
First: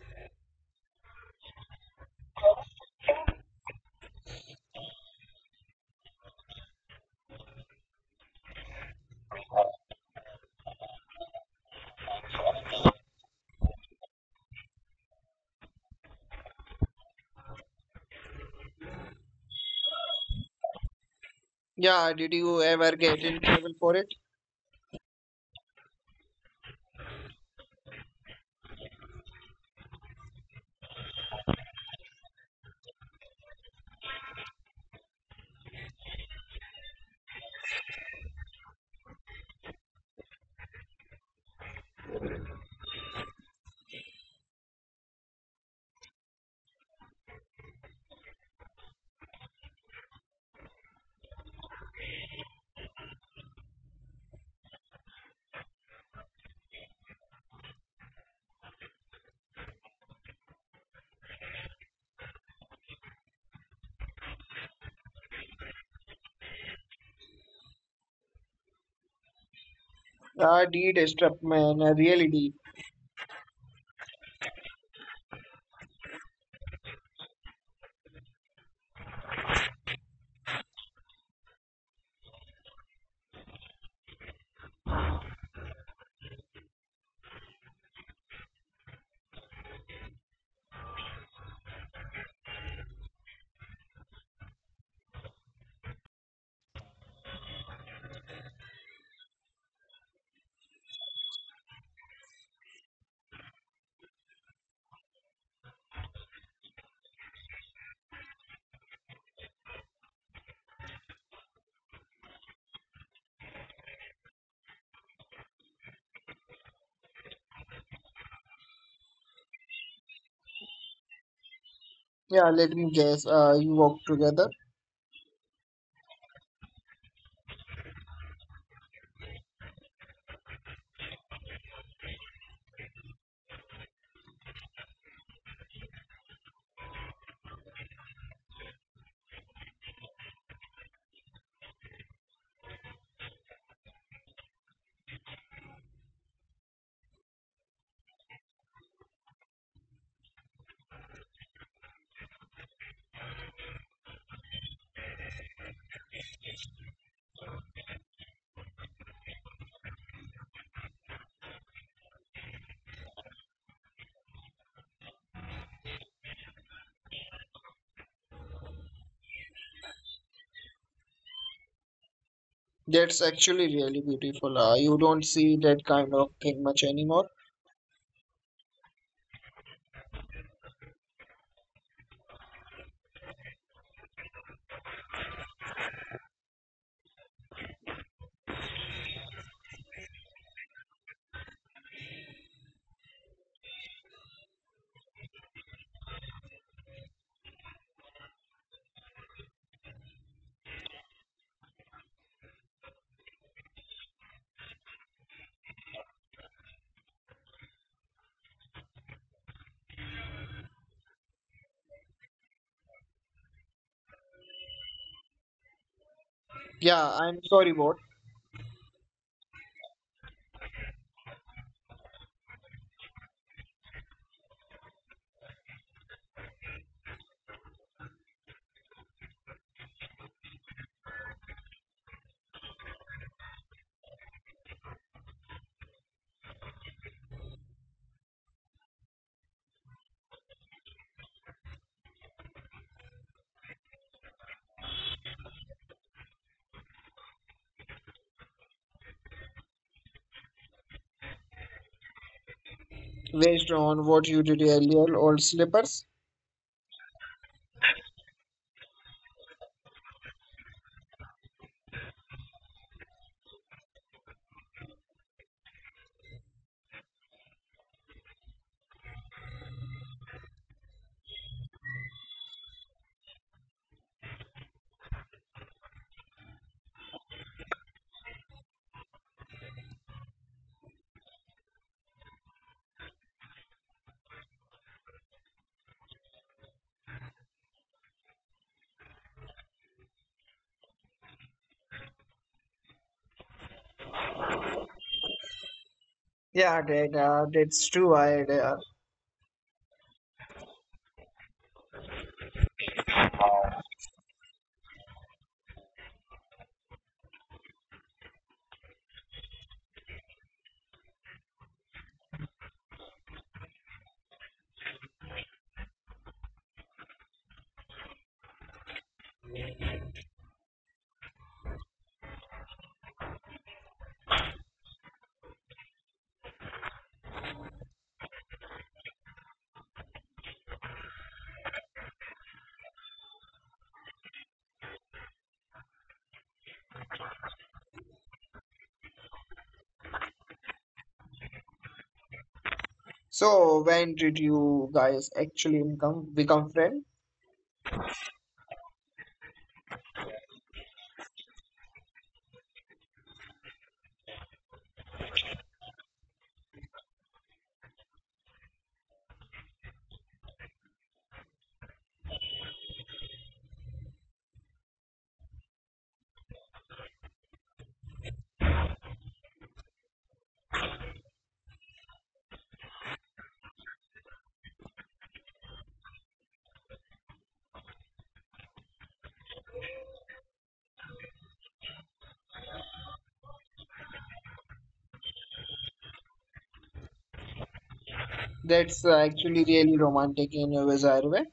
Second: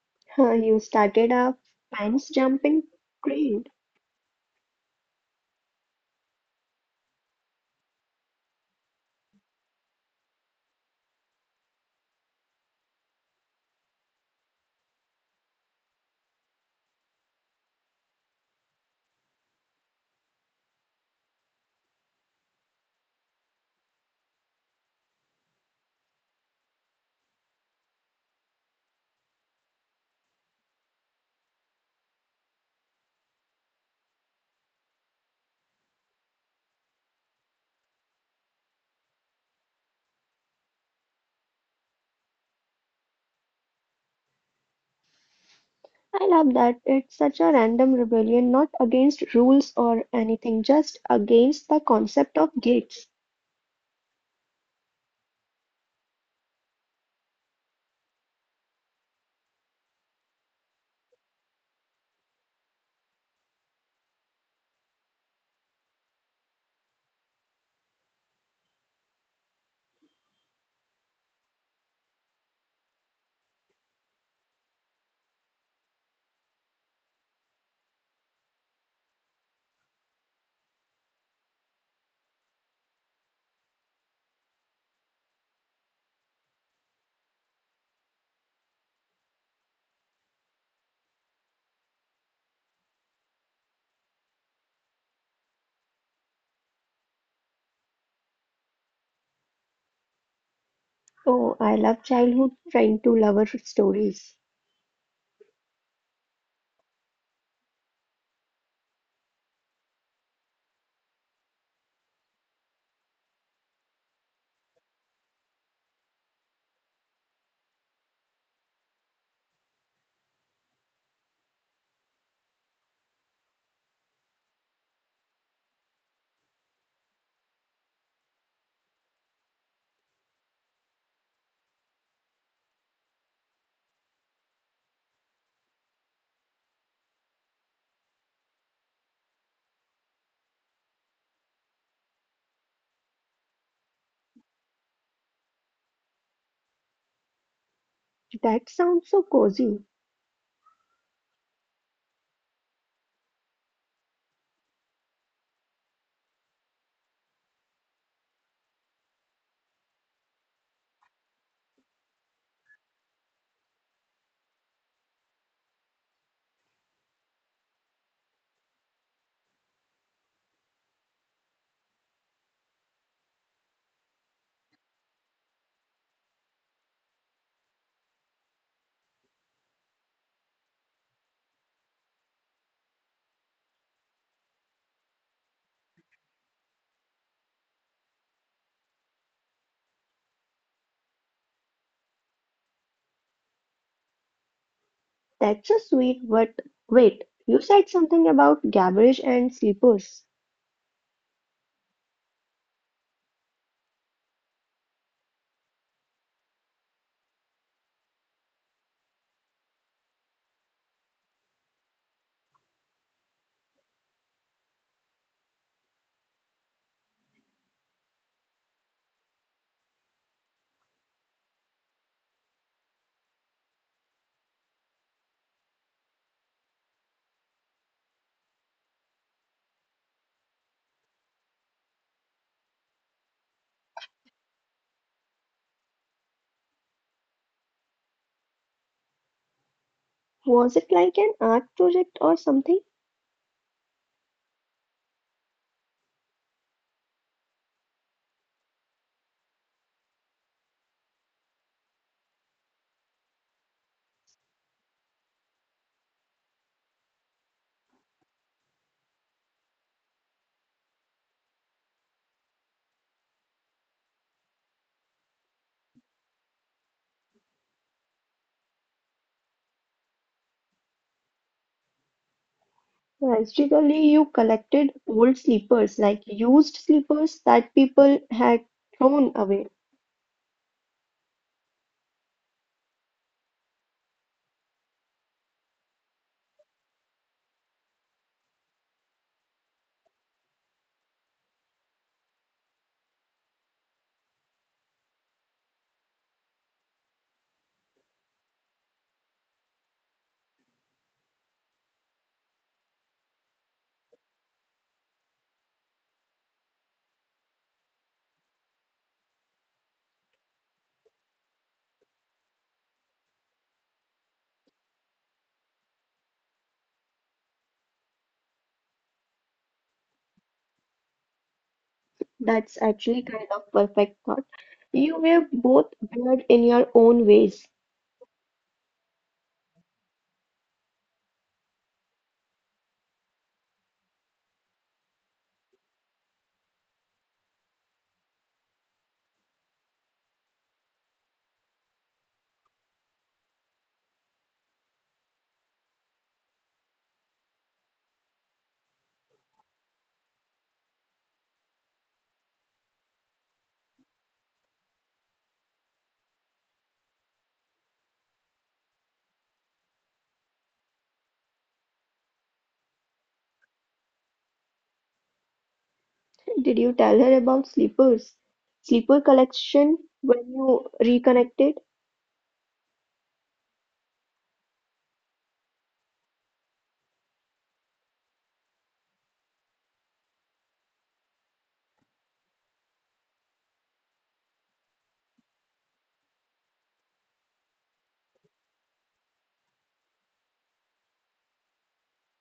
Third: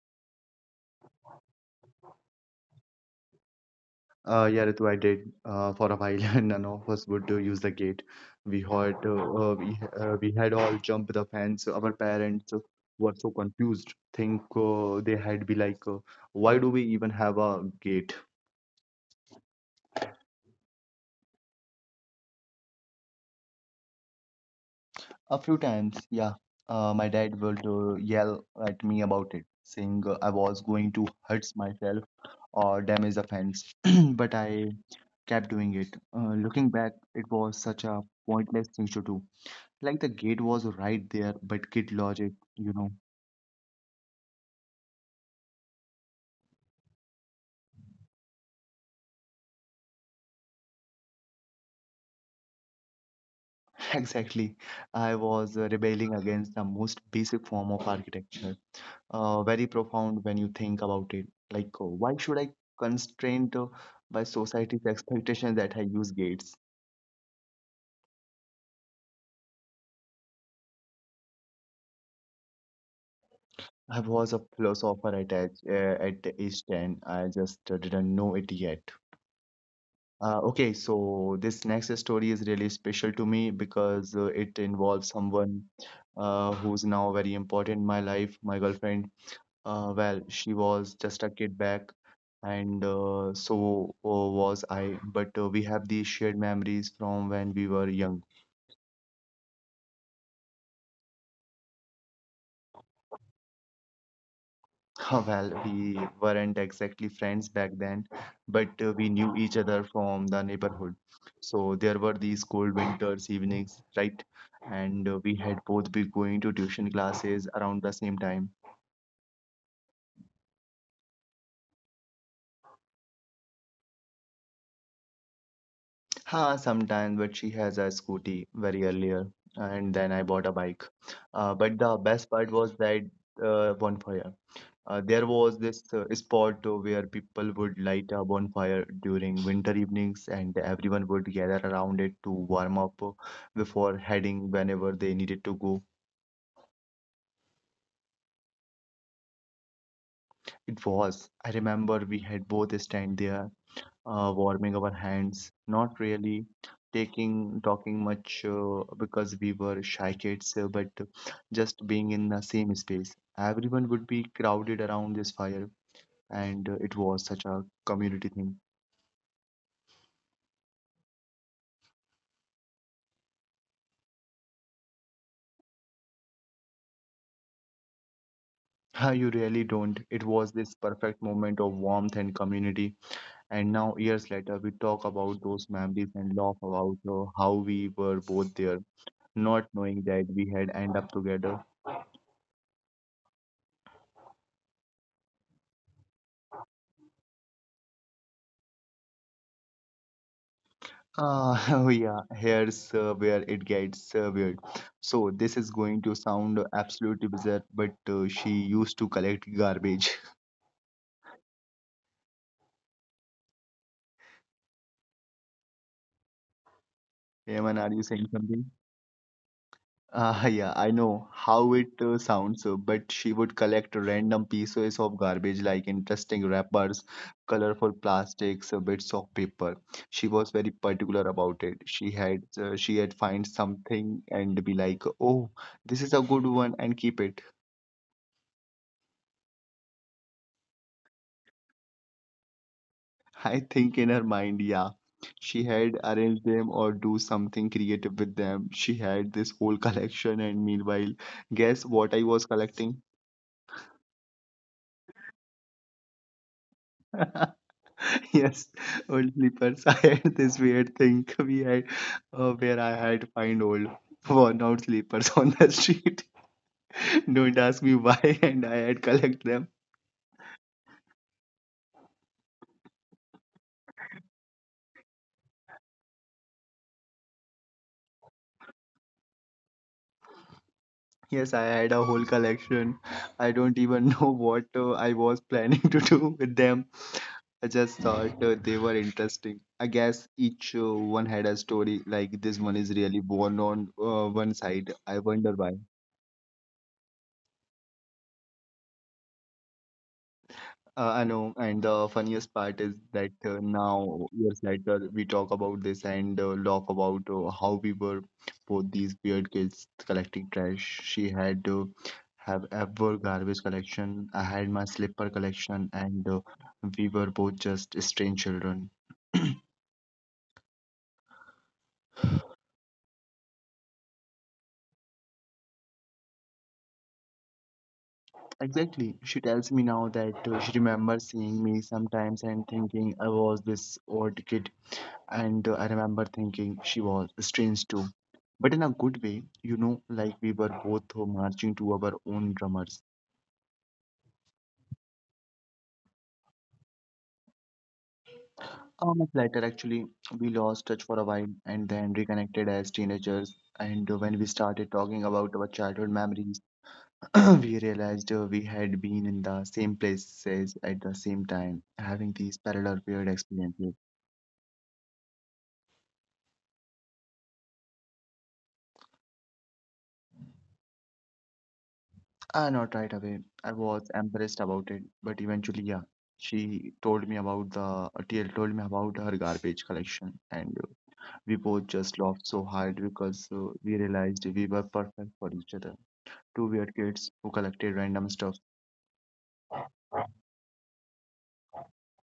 S2: <laughs> You started a fence jumping trail.
S1: Yeah, Ritu, I did for a while, <laughs> and none of us would use the gate. We had all jumped the fence. Our parents were so confused. Think they had be like, why do we even have a gate?
S3: Yeah, did you ever get in trouble for it?
S1: A few times, yeah. My dad would yell at me about it, saying I was going to hurt myself or damage the fence, <clears throat> but I kept doing it. Looking back, it was such a pointless thing to do. Like the gate was right there, but kid logic, you know.
S2: I love that it's such a random rebellion, not against rules or anything, just against the concept of gates.
S1: <laughs> Exactly. I was rebelling against the most basic form of architecture. Very profound when you think about it. Why should I constrained by society's expectations that I use gates?
S3: Yeah, I did a strap man, I really did.
S1: I was a philosopher at age 10. I just didn't know it yet. Okay, so this next story is really special to me because it involves someone who's now very important in my life, my girlfriend. Well, she was just a kid back, and so was I, but we have these shared memories from when we were young.
S2: Oh, I love childhood trying to lover stories.
S1: <laughs> Well, we weren't exactly friends back then, but we knew each other from the neighborhood. So there were these cold winters evenings, right? And we had both been going to tuition classes around the same time.
S3: Yeah, let me guess. You walked together.
S1: Ha, sometimes, but she has a scooty very earlier, and then I bought a bike. But the best part was that bonfire. There was this spot where people would light a bonfire during winter evenings, and everyone would gather around it to warm up before heading whenever they needed to go.
S2: That sounds so cozy.
S1: It was. I remember we had both stand there, warming our hands, not really taking talking much because we were shy kids, but just being in the same space. Everyone would be crowded around this fire, and it was such a community thing.
S3: That's actually really beautiful. You don't see that kind of thing much anymore.
S1: Ah, you really don't. It was this perfect moment of warmth and community. And now, years later, we talk about those memories and laugh about how we were both there, not knowing that we had end up together.
S2: That's so sweet, but wait, you said something about garbage and sleepers.
S1: Ah, <laughs> oh yeah, here's where it gets weird. So this is going to sound absolutely bizarre, but she used to collect garbage. <laughs> Eamon,
S3: Yeah,
S1: are you
S3: I'm
S1: saying
S3: sorry,
S1: something?
S3: bot.
S1: Ah, yeah, I know how it sounds, but she would collect random pieces of garbage like interesting wrappers, colorful plastics, bits of paper. She was very particular about it. She had find something and be like, "Oh, this is a good one," and keep it.
S2: Was it like an art project or something?
S1: <laughs> I think in her mind, yeah, she had arranged them or do something creative with them. She had this whole <laughs> collection, and meanwhile, guess what I was collecting?
S3: Based on what you did earlier, old slippers.
S1: <laughs> Yes, old slippers. <laughs> I had this weird thing we had where I had to find old worn out slippers <laughs> on the street. <laughs> Don't ask me why, <laughs> and I had collect them.
S2: Basically, you collected old sleepers, like used sleepers that people had thrown away.
S1: Yes, I had a whole collection. I don't even <laughs> know what I was planning <laughs> to do with them. I just thought they were interesting. I guess each one had a story. Like this one is really worn on one side. I wonder why.
S3: Yeah, that, that's true. I
S1: I know, and the funniest part is that now years later we talk about this and laugh about how we were both these weird kids collecting trash. She had have ever garbage collection. I had my slipper collection, and we were both just strange children.
S2: That's actually kind of perfect thought. You were both weird in your own ways.
S1: Exactly. She tells me now that she remembers seeing me sometimes and thinking I was this odd kid. And I remember thinking she was strange too, but in a good way, you know, like we were both marching to our own drummers.
S3: so when did you guys actually become friends?
S1: A month later, actually, we lost touch for a while and then reconnected as teenagers. And when we started talking about our childhood memories, <clears throat> we realized we had been in the same places at the same time, having these parallel weird experiences.
S2: Did you tell her about sleepers? Sleeper collection when you reconnected?
S1: Not right away. I was embarrassed about it, but eventually, yeah, she told me about the TL told me about her garbage collection, and we both just laughed so hard because we realized we were perfect for each other. Two weird kids who collected random stuff.
S3: That's actually really romantic in a bizarre way.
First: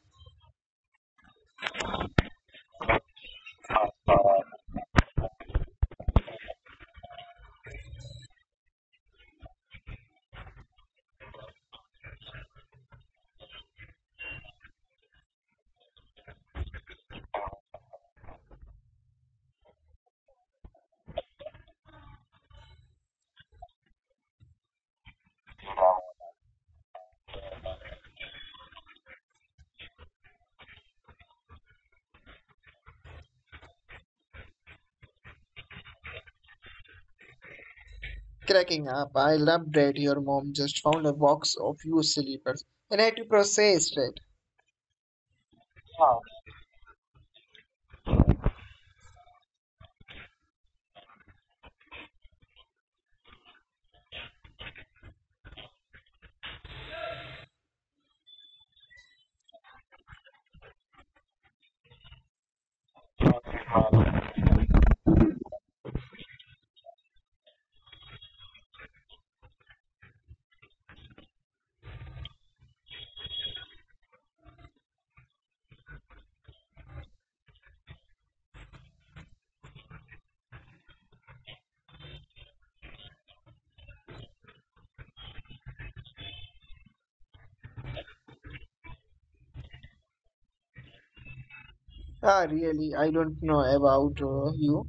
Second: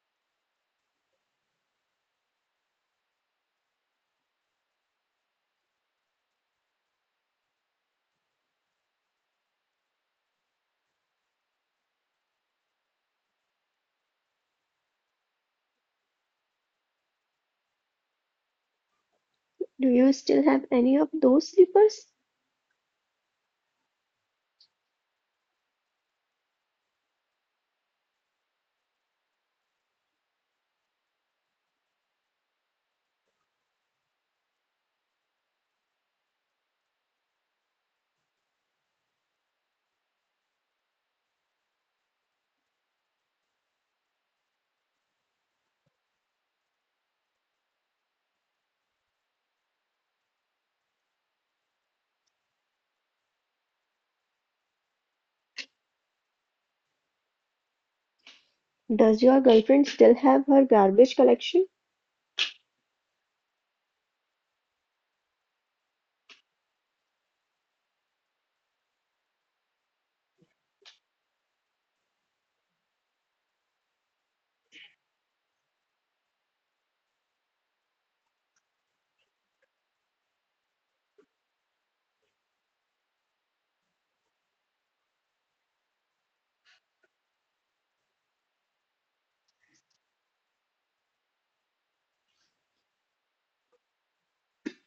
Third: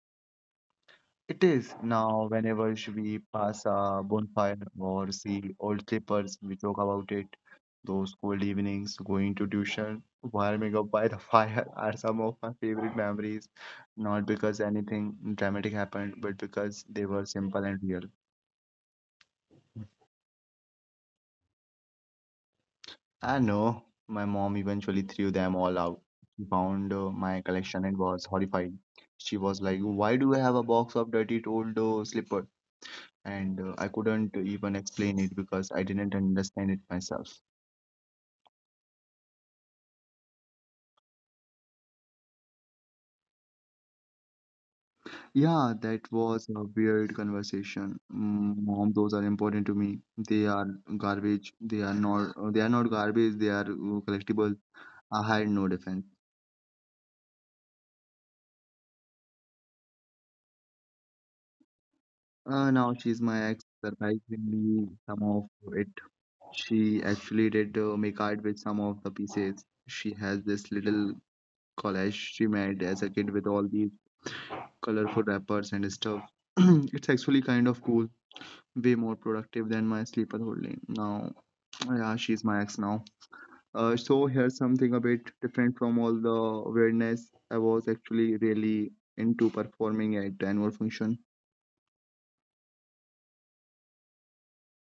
S1: It is now whenever we pass a bonfire or see old clippers, we talk about it. Those cold evenings, going to tuition, warming up by the <laughs> fire are some of my favorite memories. Not because anything dramatic happened, but because they were simple and real.
S2: Do you still have any of those sleepers?
S1: I know my mom eventually threw them all out. She found my collection and was horrified. She was like, "Why do I have a box of dirty old slippers?" And I couldn't even explain it because I didn't understand it myself.
S3: Cracking up, I love that your mom just found a box of used slippers and had to process it.
S1: Yeah, that was a weird conversation. Mm, "Mom, those are important to me." "They are garbage." "They are not. They are not garbage. They are collectible." I had no defense.
S2: Does your girlfriend still have her garbage collection?
S1: Now she's my ex. Surprisingly, some of it. She actually did make art with some of the pieces. She has this little collage she made as a kid with all these colorful wrappers and stuff. <clears throat> It's actually kind of cool. Way more productive than my sleeper holding. Now, yeah, she's my ex now. So here's something a bit different from all the weirdness. I was actually really into performing at the annual function.
S3: Ah, really? I don't know about you.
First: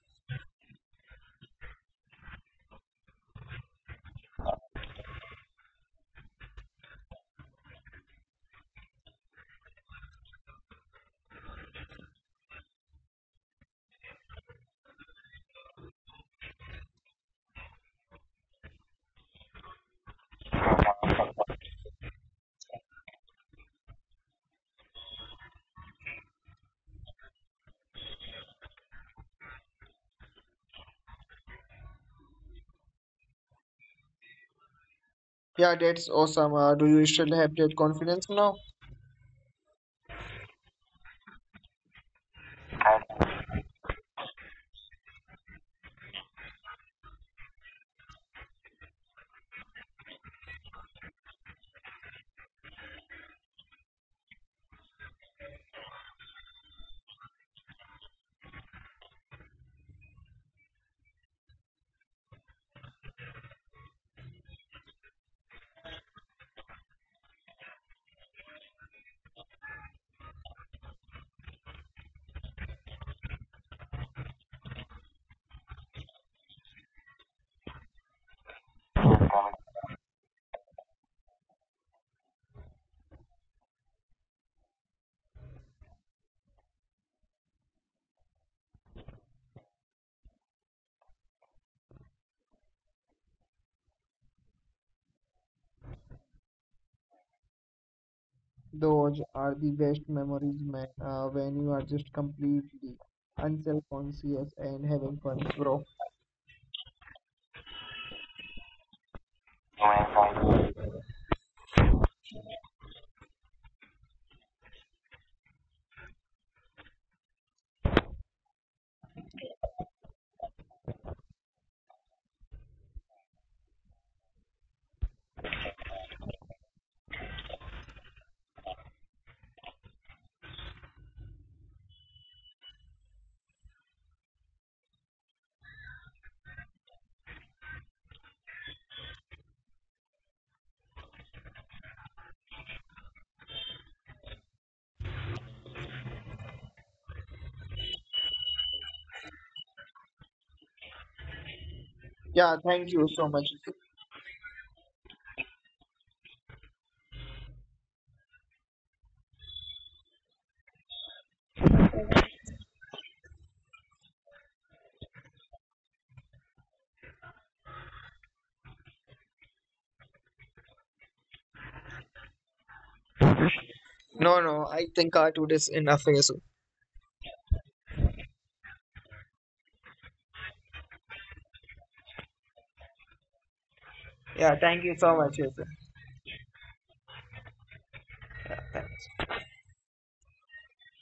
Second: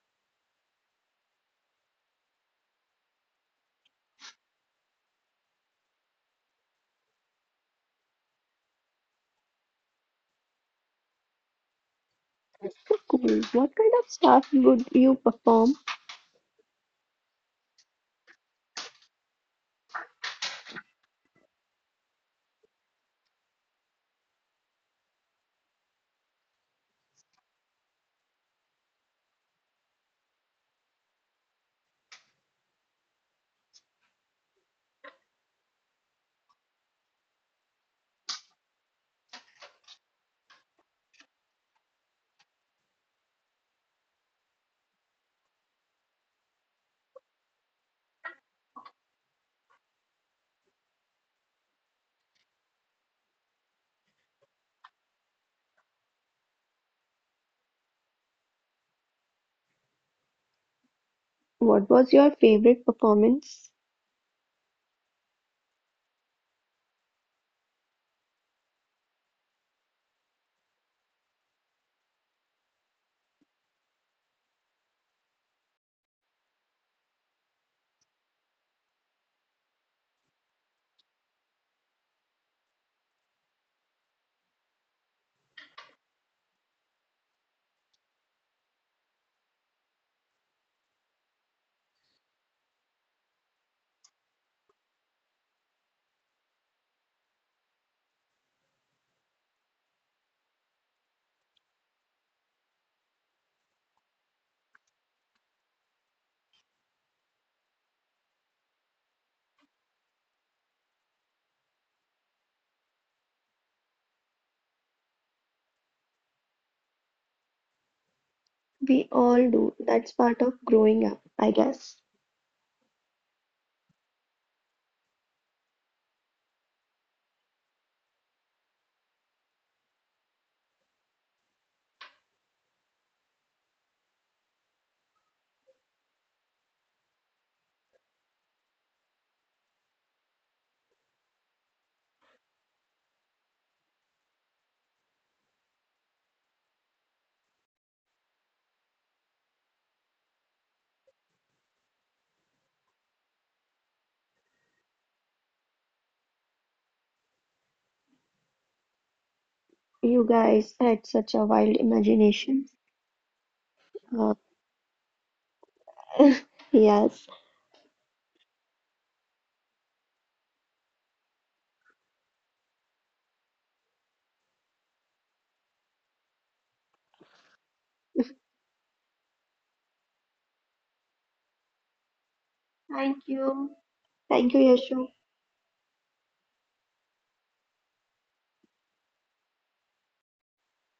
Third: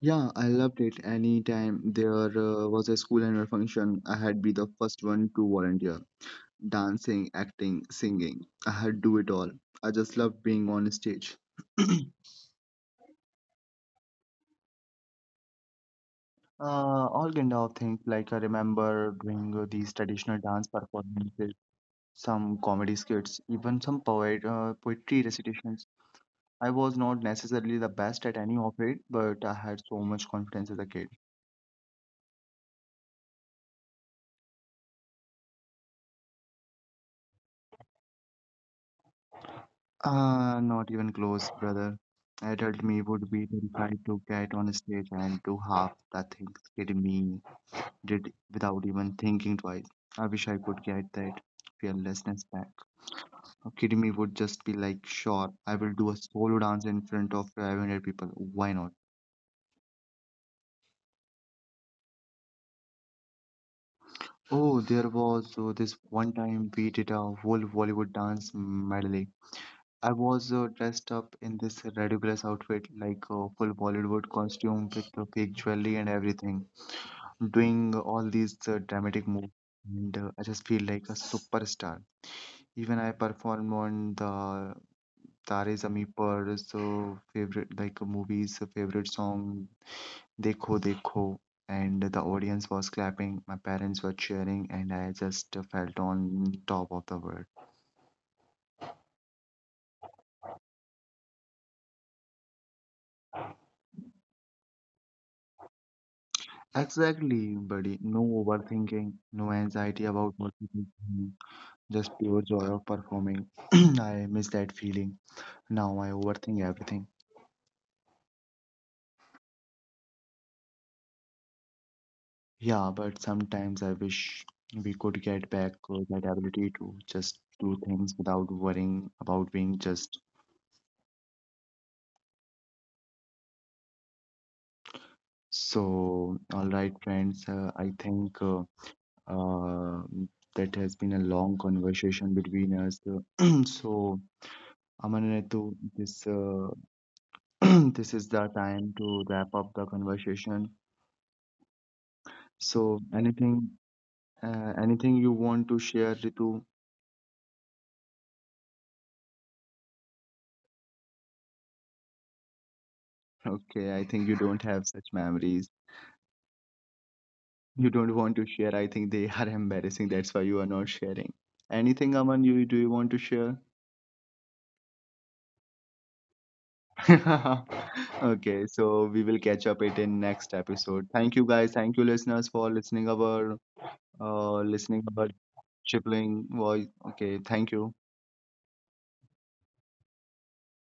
S1: Yeah, I loved it. Anytime there was a school annual function, I had be the first one to volunteer. Dancing, acting, singing. I had do it all. I just loved being on stage. <clears throat> uh,
S2: So cool. What kind of stuff would you perform?
S1: all kind of things, like I remember doing these traditional dance performances, some comedy skits, even some poetry recitations. I was not necessarily the best at any of it, but I had so much confidence as a kid.
S3: Yeah, that's awesome. Do you still have that confidence now?
S1: Not even close, brother. Adult me would be terrified to get on stage and do half the things kid me did without even thinking twice. I wish I could get that fearlessness back. A kid me would just be like, sure, I will do a solo dance in front of 500 people. Why not?
S2: What was your favorite performance?
S1: Oh, there was this one time we did a whole Bollywood dance medley. I was dressed up in this ridiculous outfit, like a full Bollywood costume with the fake jewelry and everything, doing all these dramatic moves, and I just feel like a superstar. Even I performed on the Tare Zameen Par, so favorite like a movie's favorite song, Dekho Dekho, and the audience was clapping, my parents were cheering, and I just felt on top of the world.
S3: Those are the best memories, man, when you are just completely unself-conscious and having fun, bro.
S1: Exactly, buddy. No overthinking, no anxiety about multitasking, just pure joy of performing. <clears throat> I miss that feeling. Now I overthink everything.
S2: We all do. That's part of growing up, I guess.
S1: Yeah, but sometimes I wish we could get back that ability to just do things without worrying about being just. So, all right, friends, I think. Uh, that has been a long conversation between us. <clears throat> So, Aman and Ritu, this <clears throat> this is the time to wrap up the conversation.
S3: Yeah,
S1: So,
S3: thank you so much.
S1: anything anything you want to share, Ritu?
S2: You guys had such a wild imagination.
S1: Okay, I think you don't
S2: Uh,
S1: have such memories.
S2: <laughs> Yes.
S1: You don't want to share. I think they are <laughs> embarrassing. That's why you are not sharing. Anything, Aman, you do you want to share?
S3: No, no, I think our tour is enough, Yesu.
S1: <laughs> Okay, so we will catch up it in next episode. Thank you, guys. Thank you, listeners, for listening
S2: Thank
S1: our
S2: you.
S3: Yeah,
S2: Thank you,
S3: thank
S1: listening
S3: you
S1: about
S3: so
S2: Yashu.
S3: much, Yesu.
S1: Chipling voice. Okay, thank you.